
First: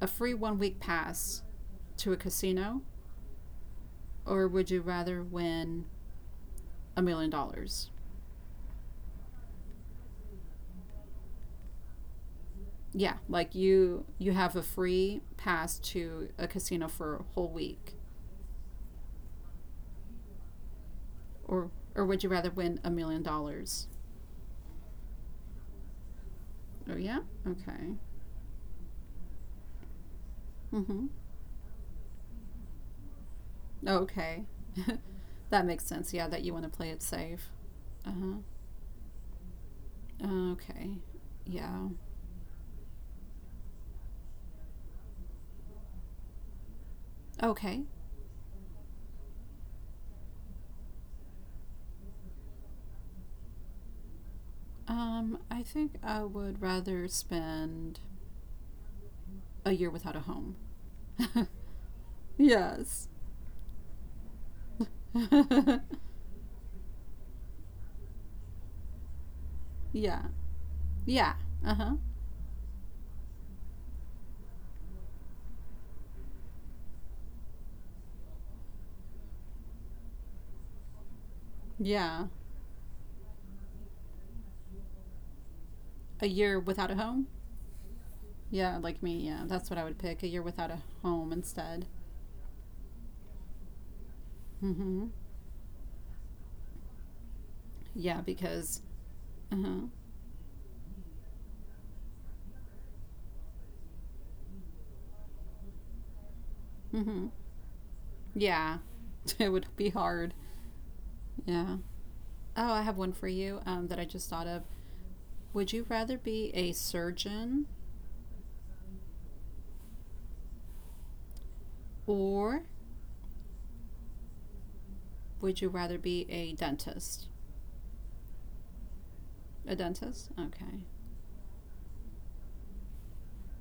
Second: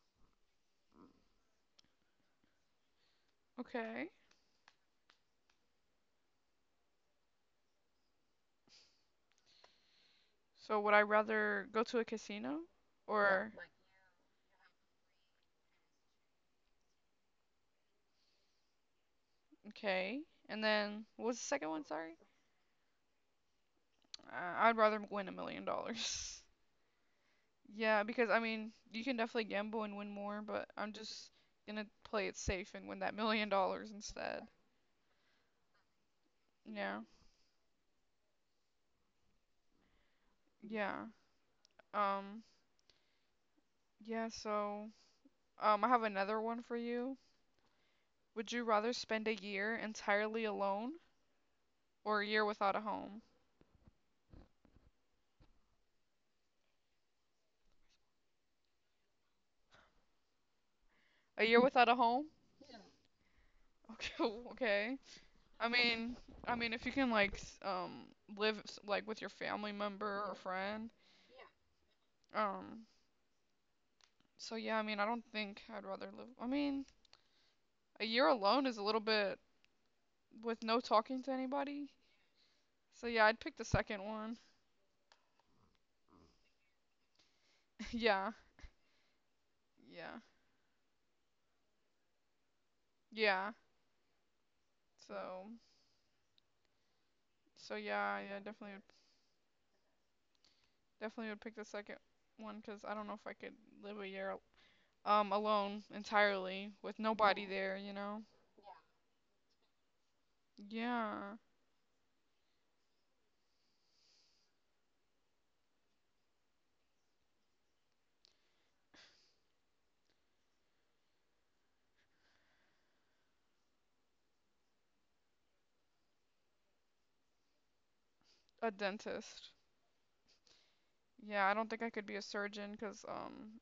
[SPEAKER 1] a free one week pass to a casino,
[SPEAKER 2] Okay.
[SPEAKER 1] or would you rather win $1 million?
[SPEAKER 2] So would I rather go to a casino, yeah,
[SPEAKER 1] Yeah,
[SPEAKER 2] or
[SPEAKER 1] like you have a free pass to a casino for a whole week,
[SPEAKER 2] okay? And then what was the second
[SPEAKER 1] or
[SPEAKER 2] one?
[SPEAKER 1] or
[SPEAKER 2] Sorry.
[SPEAKER 1] would you rather win $1 million?
[SPEAKER 2] I'd rather win $1 million. (laughs)
[SPEAKER 1] Oh yeah, okay,
[SPEAKER 2] Yeah, because I mean, you can definitely gamble and win more, but I'm
[SPEAKER 1] mm-hmm,
[SPEAKER 2] just gonna play it safe and win that $1 million
[SPEAKER 1] okay,
[SPEAKER 2] instead.
[SPEAKER 1] (laughs) that makes sense. Yeah, that you want to play
[SPEAKER 2] Yeah.
[SPEAKER 1] it safe. Uh huh. Okay.
[SPEAKER 2] Yeah.
[SPEAKER 1] Yeah.
[SPEAKER 2] Um, yeah, so I have another one for you.
[SPEAKER 1] Okay.
[SPEAKER 2] Would you rather spend a year entirely alone or a year without a home?
[SPEAKER 1] I think I would rather spend a year without a home.
[SPEAKER 2] A year without a home?
[SPEAKER 1] (laughs) Yes.
[SPEAKER 2] (laughs) Okay, Okay, I
[SPEAKER 1] (laughs)
[SPEAKER 2] mean, I mean, if you can like live like with your family member
[SPEAKER 1] Yeah.
[SPEAKER 2] or friend.
[SPEAKER 1] Yeah. Uh huh.
[SPEAKER 2] Um. So yeah, I mean, I don't think I'd rather live. I mean, a year alone is a little bit, with no talking to anybody.
[SPEAKER 1] Yeah.
[SPEAKER 2] So yeah, I'd pick the second one.
[SPEAKER 1] A year without a home?
[SPEAKER 2] (laughs) Yeah.
[SPEAKER 1] Yeah, like me. Yeah, that's what I would
[SPEAKER 2] Yeah.
[SPEAKER 1] pick. A year without a home instead.
[SPEAKER 2] Yeah.
[SPEAKER 1] Mm hmm.
[SPEAKER 2] So so yeah,
[SPEAKER 1] Yeah,
[SPEAKER 2] yeah, definitely
[SPEAKER 1] because.
[SPEAKER 2] would
[SPEAKER 1] Uh huh.
[SPEAKER 2] definitely would pick the second one because I don't know if I could live a year alone entirely with
[SPEAKER 1] Mm hmm.
[SPEAKER 2] nobody there.
[SPEAKER 1] Yeah. (laughs) It would be hard.
[SPEAKER 2] Yeah.
[SPEAKER 1] Yeah. Oh, I have one for you that I just thought of. Would you rather be a surgeon or would you rather be a dentist?
[SPEAKER 2] A dentist.
[SPEAKER 1] A dentist? Okay.
[SPEAKER 2] Yeah, I don't think I could be a surgeon because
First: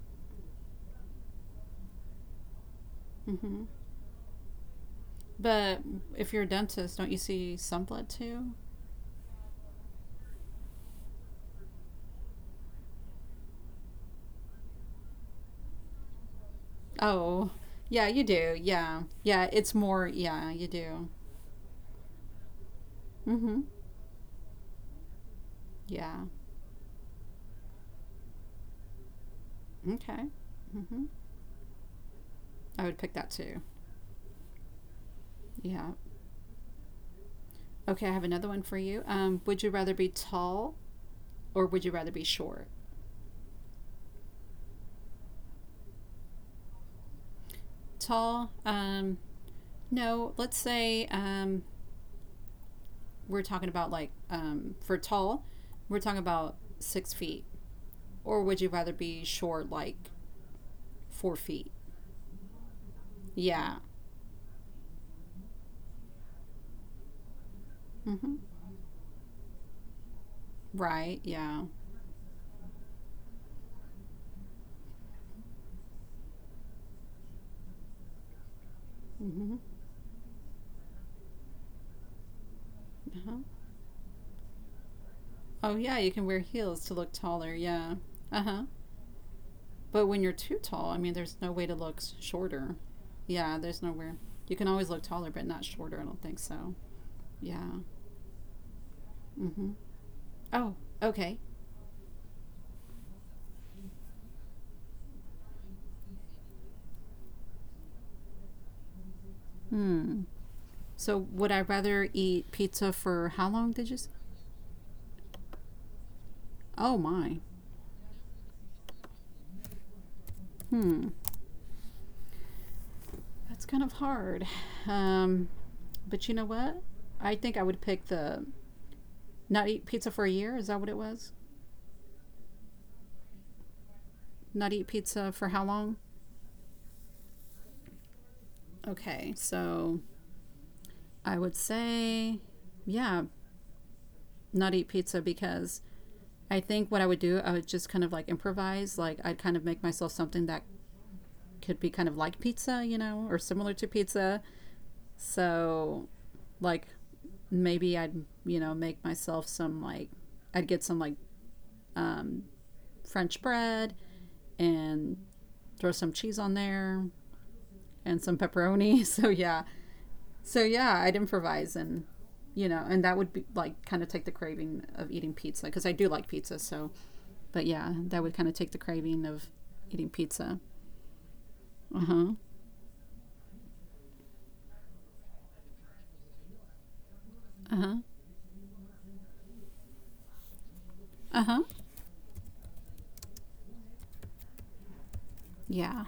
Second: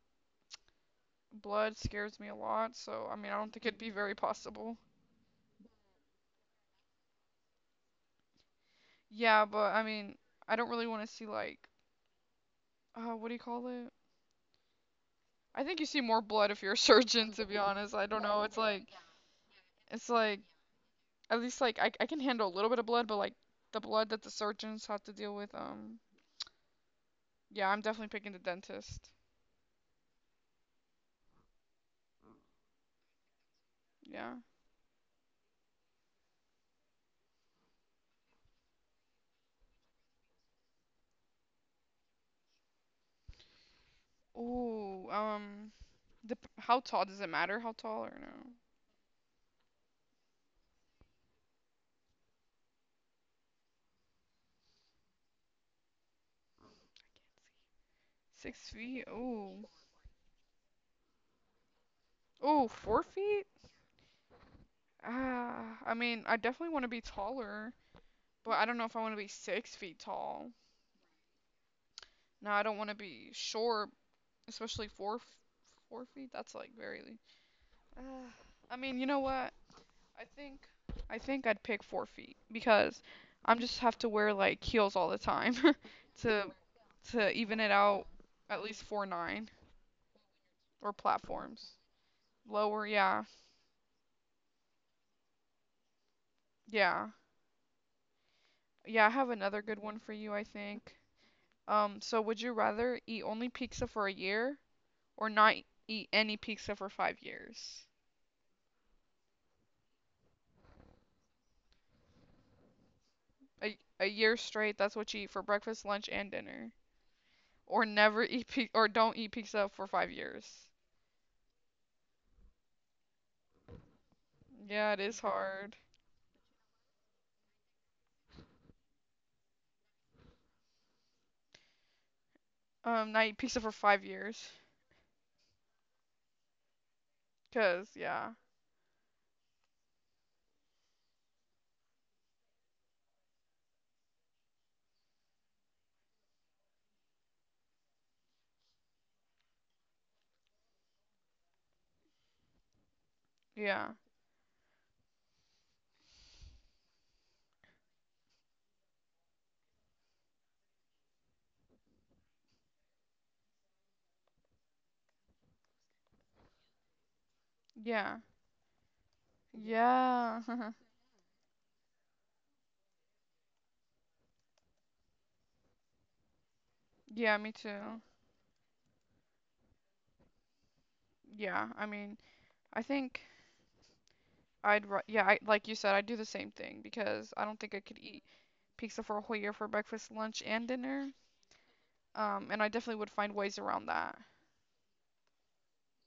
[SPEAKER 2] blood scares me a lot. So I mean, I don't think
[SPEAKER 1] Hmm.
[SPEAKER 2] it'd be very possible.
[SPEAKER 1] But if you're a dentist, don't you see some blood too?
[SPEAKER 2] Yeah, but I mean, I don't really want to see, like, what do you call it? I think you see more blood if you're a (laughs) surgeon, to
[SPEAKER 1] Oh,
[SPEAKER 2] be honest. I
[SPEAKER 1] yeah,
[SPEAKER 2] don't
[SPEAKER 1] you
[SPEAKER 2] know. It's
[SPEAKER 1] do.
[SPEAKER 2] like,
[SPEAKER 1] Yeah. Yeah, it's
[SPEAKER 2] it's
[SPEAKER 1] more.
[SPEAKER 2] like
[SPEAKER 1] Yeah, you do.
[SPEAKER 2] at least like I can handle a little bit of blood, but like,
[SPEAKER 1] Hmm.
[SPEAKER 2] the blood that the surgeons have to deal with.
[SPEAKER 1] Yeah.
[SPEAKER 2] Yeah, I'm definitely picking the dentist.
[SPEAKER 1] Okay. Hmm. I would pick that too.
[SPEAKER 2] Yeah.
[SPEAKER 1] Yeah. Okay, I have another one for you. Would you rather be tall or would you rather be short?
[SPEAKER 2] Ooh. The How tall does it matter? How tall or
[SPEAKER 1] Tall.
[SPEAKER 2] no?
[SPEAKER 1] No, let's say we're talking about like for tall, we're talking about 6 feet. Or would
[SPEAKER 2] Six
[SPEAKER 1] you rather
[SPEAKER 2] feet.
[SPEAKER 1] be
[SPEAKER 2] Ooh.
[SPEAKER 1] short, like 4 feet?
[SPEAKER 2] Ooh, 4 feet?
[SPEAKER 1] Yeah.
[SPEAKER 2] Ah, I mean, I definitely want to be taller,
[SPEAKER 1] Mm-hmm.
[SPEAKER 2] but I don't know if I want to be 6 feet tall.
[SPEAKER 1] Right. Yeah.
[SPEAKER 2] No, I don't want to be short, especially 4 feet. That's like very. Uh, I mean, you know what?
[SPEAKER 1] Mm-hmm.
[SPEAKER 2] I think, I think I'd pick 4 feet because
[SPEAKER 1] Uh-huh.
[SPEAKER 2] I'm just have to wear like heels all the time
[SPEAKER 1] Oh yeah, you
[SPEAKER 2] (laughs)
[SPEAKER 1] can wear
[SPEAKER 2] to
[SPEAKER 1] heels to look
[SPEAKER 2] to
[SPEAKER 1] taller.
[SPEAKER 2] even it
[SPEAKER 1] Yeah.
[SPEAKER 2] out.
[SPEAKER 1] Uh
[SPEAKER 2] At
[SPEAKER 1] huh.
[SPEAKER 2] least 4'9"
[SPEAKER 1] But when you're too tall,
[SPEAKER 2] or
[SPEAKER 1] I mean, there's no way
[SPEAKER 2] platforms
[SPEAKER 1] to look shorter.
[SPEAKER 2] lower. Yeah,
[SPEAKER 1] Yeah, there's nowhere. You can always look taller, but not shorter. I don't think so.
[SPEAKER 2] yeah,
[SPEAKER 1] Yeah.
[SPEAKER 2] yeah. I have another
[SPEAKER 1] Mm-hmm.
[SPEAKER 2] good one for you. I
[SPEAKER 1] Oh,
[SPEAKER 2] think.
[SPEAKER 1] okay.
[SPEAKER 2] So would you rather eat only pizza for a year or not eat any pizza for 5 years.
[SPEAKER 1] Hmm. So would I rather eat pizza for how long
[SPEAKER 2] A,
[SPEAKER 1] did you?
[SPEAKER 2] a
[SPEAKER 1] s-
[SPEAKER 2] year straight, that's what you eat for breakfast, lunch, and dinner.
[SPEAKER 1] Oh my.
[SPEAKER 2] Or never (laughs) eat pizza, or don't eat pizza for 5 years.
[SPEAKER 1] Hmm. That's kind of hard.
[SPEAKER 2] Yeah, it is
[SPEAKER 1] Um,
[SPEAKER 2] hard.
[SPEAKER 1] but you know what? I think I would pick the not eat pizza for a year. Is that what it was?
[SPEAKER 2] Not eat pizza for 5 years.
[SPEAKER 1] Not eat pizza for how long?
[SPEAKER 2] Cause yeah,
[SPEAKER 1] Okay, so I would say, yeah, not eat pizza because I think what I would do, I would just kind of like improvise. Like I'd kind of make myself something that could be kind of like pizza, you know, or similar to
[SPEAKER 2] yeah,
[SPEAKER 1] pizza. So, like maybe I'd make myself some like I'd get some like um, French bread and throw some cheese on there
[SPEAKER 2] yeah,
[SPEAKER 1] and some pepperoni. (laughs) So yeah,
[SPEAKER 2] yeah, (laughs)
[SPEAKER 1] I'd improvise and and that would be like kind of take the craving of eating pizza because I do like pizza. So
[SPEAKER 2] yeah. Me
[SPEAKER 1] but yeah,
[SPEAKER 2] too.
[SPEAKER 1] that would kind of take the craving of eating pizza.
[SPEAKER 2] Yeah, I
[SPEAKER 1] Uh
[SPEAKER 2] mean,
[SPEAKER 1] huh.
[SPEAKER 2] I think yeah, I, like you said, I'd do the same thing because I don't think
[SPEAKER 1] Uh
[SPEAKER 2] I
[SPEAKER 1] huh.
[SPEAKER 2] could eat pizza for a whole year for breakfast, lunch, and dinner.
[SPEAKER 1] Uh huh.
[SPEAKER 2] And I definitely would find ways around that.
[SPEAKER 1] Yeah.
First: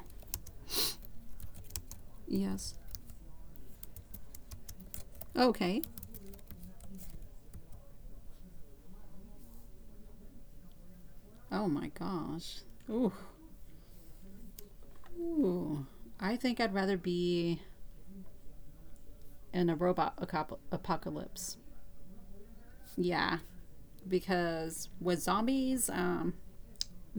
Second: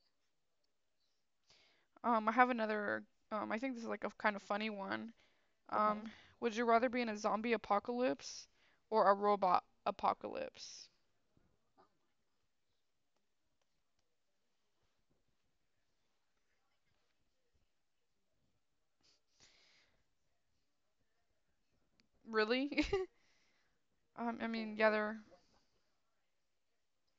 [SPEAKER 2] I have
[SPEAKER 1] Yes.
[SPEAKER 2] another. I think this is like a kind of funny one.
[SPEAKER 1] Okay.
[SPEAKER 2] Um, would you rather be in a zombie apocalypse or a robot apocalypse?
[SPEAKER 1] Oh my gosh. Ooh. Ooh. I think I'd rather be in a robot apocalypse.
[SPEAKER 2] Really? (laughs)
[SPEAKER 1] Yeah,
[SPEAKER 2] I mean,
[SPEAKER 1] because
[SPEAKER 2] yeah, they're
[SPEAKER 1] with zombies,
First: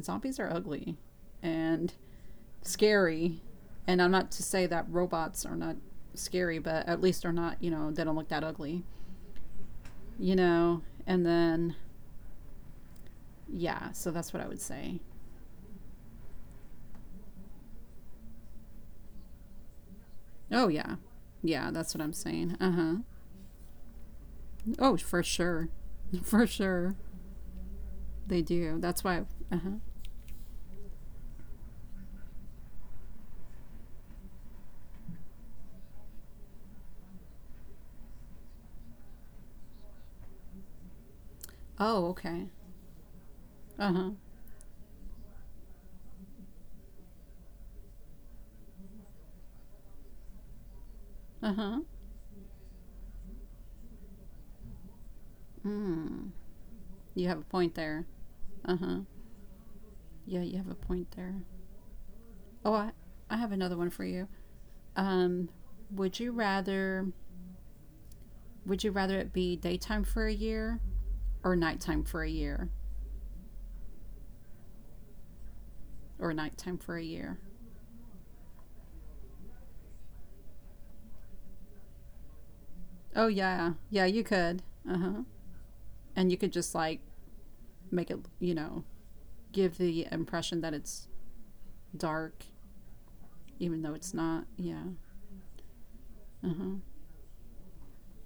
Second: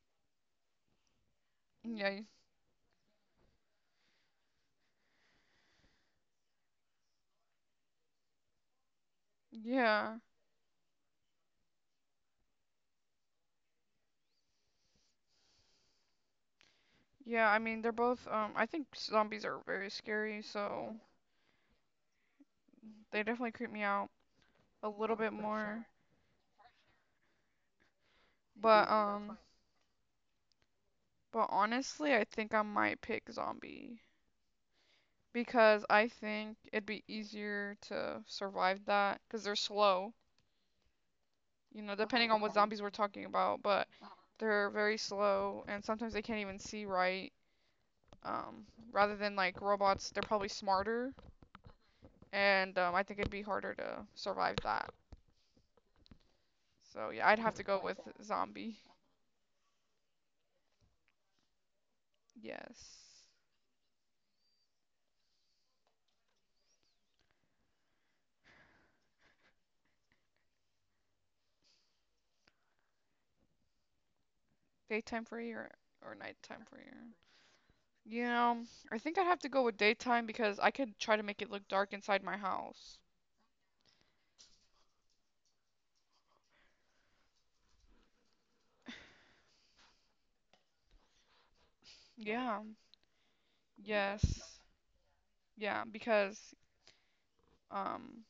[SPEAKER 1] zombies are ugly and
[SPEAKER 2] yeah,
[SPEAKER 1] scary. And I'm not to say that robots are not scary, but at least they are not, they don't look that ugly,
[SPEAKER 2] yeah,
[SPEAKER 1] you know? And then. Yeah, so that's what I would say.
[SPEAKER 2] yeah. I mean, they're both. I think zombies are very scary,
[SPEAKER 1] Oh,
[SPEAKER 2] so
[SPEAKER 1] yeah. Yeah, that's what I'm saying. Uh huh.
[SPEAKER 2] they definitely creep me out a
[SPEAKER 1] Oh,
[SPEAKER 2] little
[SPEAKER 1] for
[SPEAKER 2] bit
[SPEAKER 1] sure.
[SPEAKER 2] more.
[SPEAKER 1] (laughs) For sure. They do.
[SPEAKER 2] But
[SPEAKER 1] That's why.
[SPEAKER 2] um,
[SPEAKER 1] Uh huh.
[SPEAKER 2] but honestly, I think I might pick zombie because I think it'd be easier to survive that because they're slow. You know,
[SPEAKER 1] Oh,
[SPEAKER 2] depending on
[SPEAKER 1] okay.
[SPEAKER 2] what zombies we're talking about, but
[SPEAKER 1] Uh huh.
[SPEAKER 2] they're very slow and sometimes they can't even see right. Um, Rather than like robots, they're probably smarter,
[SPEAKER 1] Uh huh.
[SPEAKER 2] and I think it'd be harder to survive that.
[SPEAKER 1] Mm.
[SPEAKER 2] So yeah,
[SPEAKER 1] You
[SPEAKER 2] I'd
[SPEAKER 1] have a
[SPEAKER 2] have to
[SPEAKER 1] point
[SPEAKER 2] go with
[SPEAKER 1] there. Uh
[SPEAKER 2] zombie.
[SPEAKER 1] huh. Yeah, you have a point there. Oh, I,
[SPEAKER 2] Yes,
[SPEAKER 1] I have another one for you. Um, would you rather it be daytime for a year or nighttime for a year
[SPEAKER 2] daytime free or
[SPEAKER 1] or
[SPEAKER 2] nighttime
[SPEAKER 1] nighttime
[SPEAKER 2] free.
[SPEAKER 1] for a year?
[SPEAKER 2] You know, I think I'd have to go with daytime because I could try to make it look dark inside my house.
[SPEAKER 1] Oh yeah, yeah, you could. Uh huh. And you could just like make it, give the impression that it's dark,
[SPEAKER 2] Yeah.
[SPEAKER 1] even though it's
[SPEAKER 2] Yes.
[SPEAKER 1] not. Yeah.
[SPEAKER 2] Yeah,
[SPEAKER 1] Uh
[SPEAKER 2] because
[SPEAKER 1] huh.
[SPEAKER 2] um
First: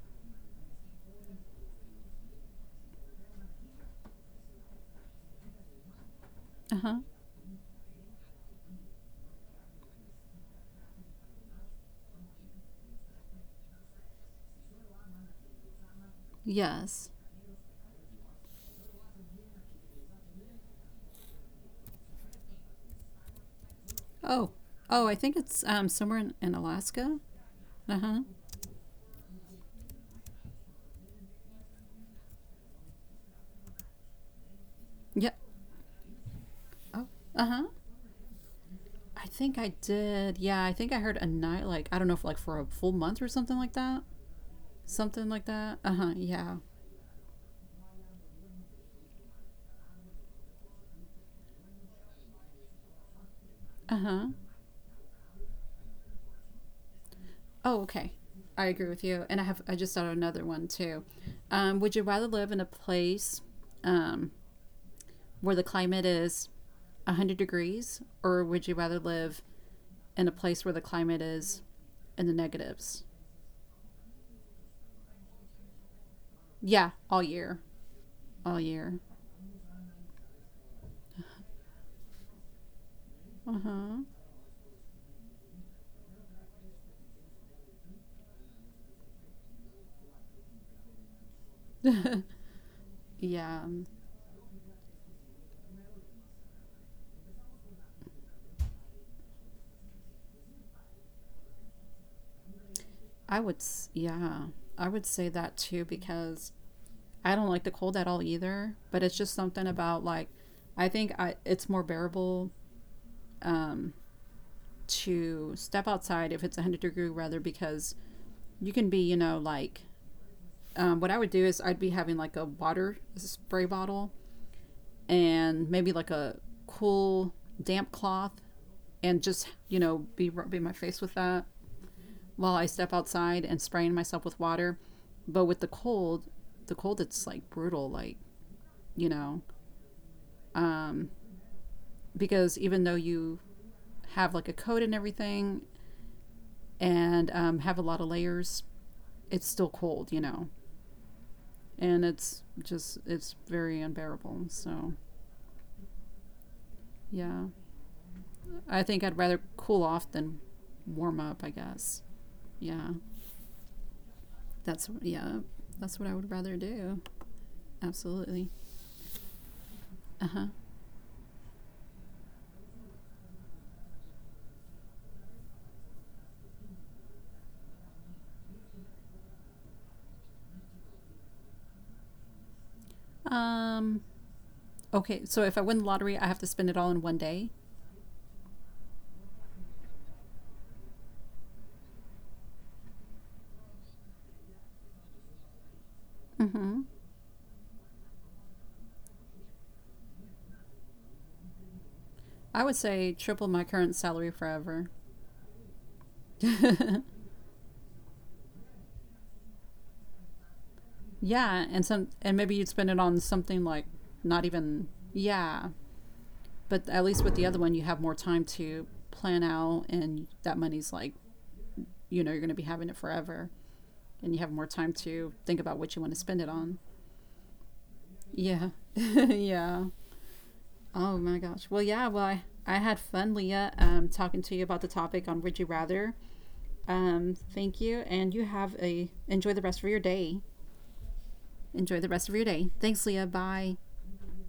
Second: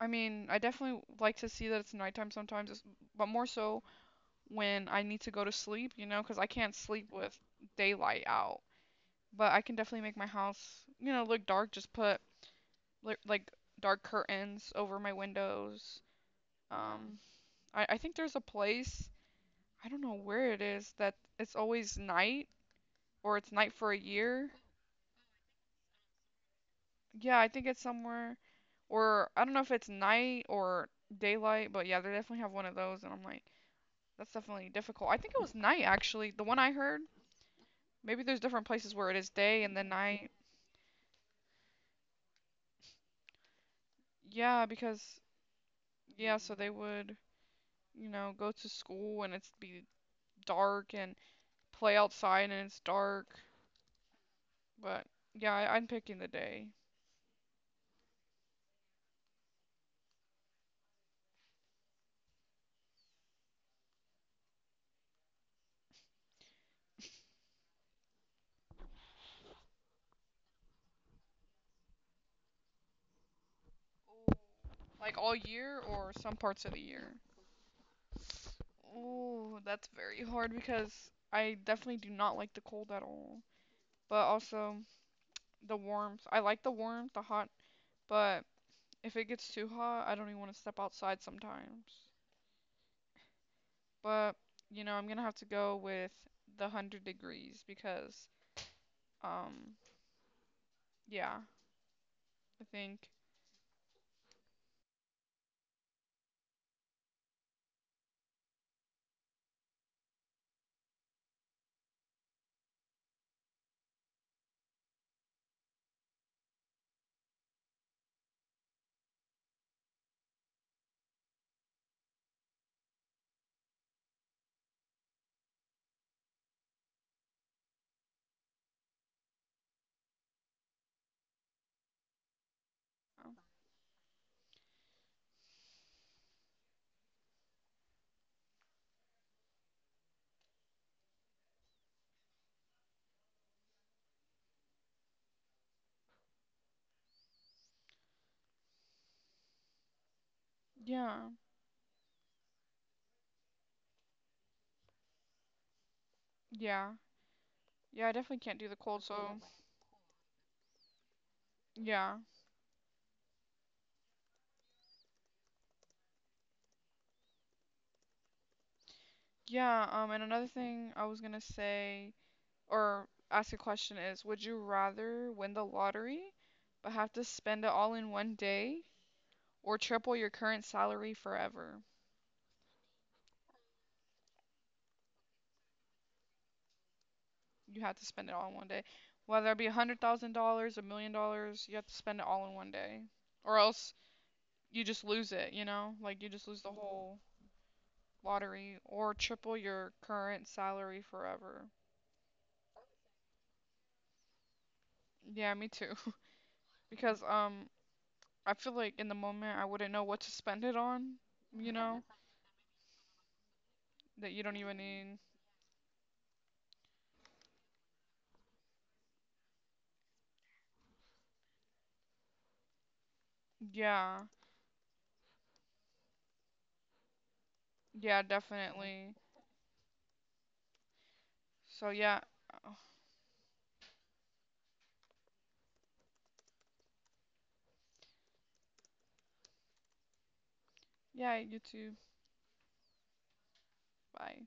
[SPEAKER 2] I mean, I definitely like to see that it's nighttime sometimes, but more so when I need to go to sleep, you know, because I can't
[SPEAKER 1] Uh huh.
[SPEAKER 2] sleep with daylight out. But I can definitely make my house, you know, look dark. Just put like dark curtains over my windows. Mm.
[SPEAKER 1] Yes.
[SPEAKER 2] I think there's a place, I don't know where it is, that it's always night or it's night for a
[SPEAKER 1] Oh.
[SPEAKER 2] year.
[SPEAKER 1] Oh, I think it's somewhere in Alaska.
[SPEAKER 2] Yeah, I think it's
[SPEAKER 1] Uh huh.
[SPEAKER 2] somewhere, or I don't know if it's night or daylight, but yeah, they definitely have one of those, and I'm like, that's definitely difficult. I
[SPEAKER 1] Yeah.
[SPEAKER 2] think it was night actually. The one I
[SPEAKER 1] Oh.
[SPEAKER 2] heard.
[SPEAKER 1] Uh huh.
[SPEAKER 2] Maybe there's different places where it
[SPEAKER 1] I
[SPEAKER 2] is
[SPEAKER 1] think I
[SPEAKER 2] day and then night.
[SPEAKER 1] did. Yeah, I think I heard a night like I don't know if like for a full month or something like that.
[SPEAKER 2] Yeah, because
[SPEAKER 1] Something like that. Uh huh.
[SPEAKER 2] yeah,
[SPEAKER 1] Yeah.
[SPEAKER 2] so they would, you know, go to school and it's be dark and play outside and it's dark.
[SPEAKER 1] Uh huh.
[SPEAKER 2] But yeah, I'm picking the day.
[SPEAKER 1] Oh, okay. I agree with you. And I just thought of another one too. Would you rather live in a place um, where the climate is 100 degrees, or would you rather live in a place where the climate is in the negatives?
[SPEAKER 2] Like all year or some parts of the
[SPEAKER 1] Yeah, all
[SPEAKER 2] year.
[SPEAKER 1] year. All year.
[SPEAKER 2] Ooh, that's very hard because I definitely do not like the cold at all.
[SPEAKER 1] Uh huh.
[SPEAKER 2] But also the warmth. I like the warmth, the hot, but if it gets too hot, I don't even want to step outside sometimes.
[SPEAKER 1] (laughs) Yeah.
[SPEAKER 2] But, you know, I'm gonna have to go with the 100 degrees because, um, yeah, I think,
[SPEAKER 1] I would, yeah. I would say that too because I don't like the cold at all either, but it's just something about like, it's more bearable um, to step outside if it's 100-degree rather because you can be, like, what I would do is I'd be having like a water spray bottle and maybe like a cool damp cloth and just be rubbing my face with that while I step
[SPEAKER 2] um,
[SPEAKER 1] outside and spraying myself with water. But with the cold, it's like brutal, like you know, um, because even though you have like a coat and everything and have a lot of layers, it's still cold,
[SPEAKER 2] yeah,
[SPEAKER 1] and it's just it's very unbearable. So
[SPEAKER 2] yeah,
[SPEAKER 1] yeah,
[SPEAKER 2] yeah, I definitely can't do the
[SPEAKER 1] I think
[SPEAKER 2] cold,
[SPEAKER 1] I'd
[SPEAKER 2] so,
[SPEAKER 1] rather cool off than warm up. I guess
[SPEAKER 2] yeah,
[SPEAKER 1] yeah. That's yeah, that's what I would rather do. Absolutely.
[SPEAKER 2] yeah, and
[SPEAKER 1] Uh
[SPEAKER 2] another thing I was gonna say, or ask a question is, would you rather win the lottery but have to spend it all in one day or triple your current salary forever?
[SPEAKER 1] huh. Okay, so if I win the lottery, I have to spend it all in one day.
[SPEAKER 2] You have to spend it all in one day. Whether it be $100,000, $1 million, you have to spend it all in one day or else you just lose it, you know? Like you just lose the
[SPEAKER 1] Mm-hmm.
[SPEAKER 2] whole lottery or triple your current salary forever.
[SPEAKER 1] I would say triple my current salary forever.
[SPEAKER 2] Yeah, me too. (laughs) Because
[SPEAKER 1] (laughs)
[SPEAKER 2] I feel like in the moment I wouldn't know what to spend it on,
[SPEAKER 1] Yeah,
[SPEAKER 2] you know?
[SPEAKER 1] and maybe you'd spend it on something like
[SPEAKER 2] That
[SPEAKER 1] not
[SPEAKER 2] you don't even
[SPEAKER 1] even.
[SPEAKER 2] need.
[SPEAKER 1] Yeah, but at least with the other one, you have more time to plan out, and that money's like you're going to be having it forever,
[SPEAKER 2] Yeah.
[SPEAKER 1] and you have more time to think about what you want to spend it on.
[SPEAKER 2] Yeah,
[SPEAKER 1] Yeah, (laughs)
[SPEAKER 2] definitely.
[SPEAKER 1] yeah. Oh my gosh. Well,
[SPEAKER 2] So
[SPEAKER 1] yeah.
[SPEAKER 2] yeah.
[SPEAKER 1] Well, I,
[SPEAKER 2] (sighs)
[SPEAKER 1] I
[SPEAKER 2] Oh,
[SPEAKER 1] had fun, Leah, talking to you about the topic on Would You Rather. Thank you, and you have a enjoy the rest of your day.
[SPEAKER 2] yeah, YouTube.
[SPEAKER 1] Enjoy the rest of your day. Thanks, Leah. Bye.
[SPEAKER 2] Bye.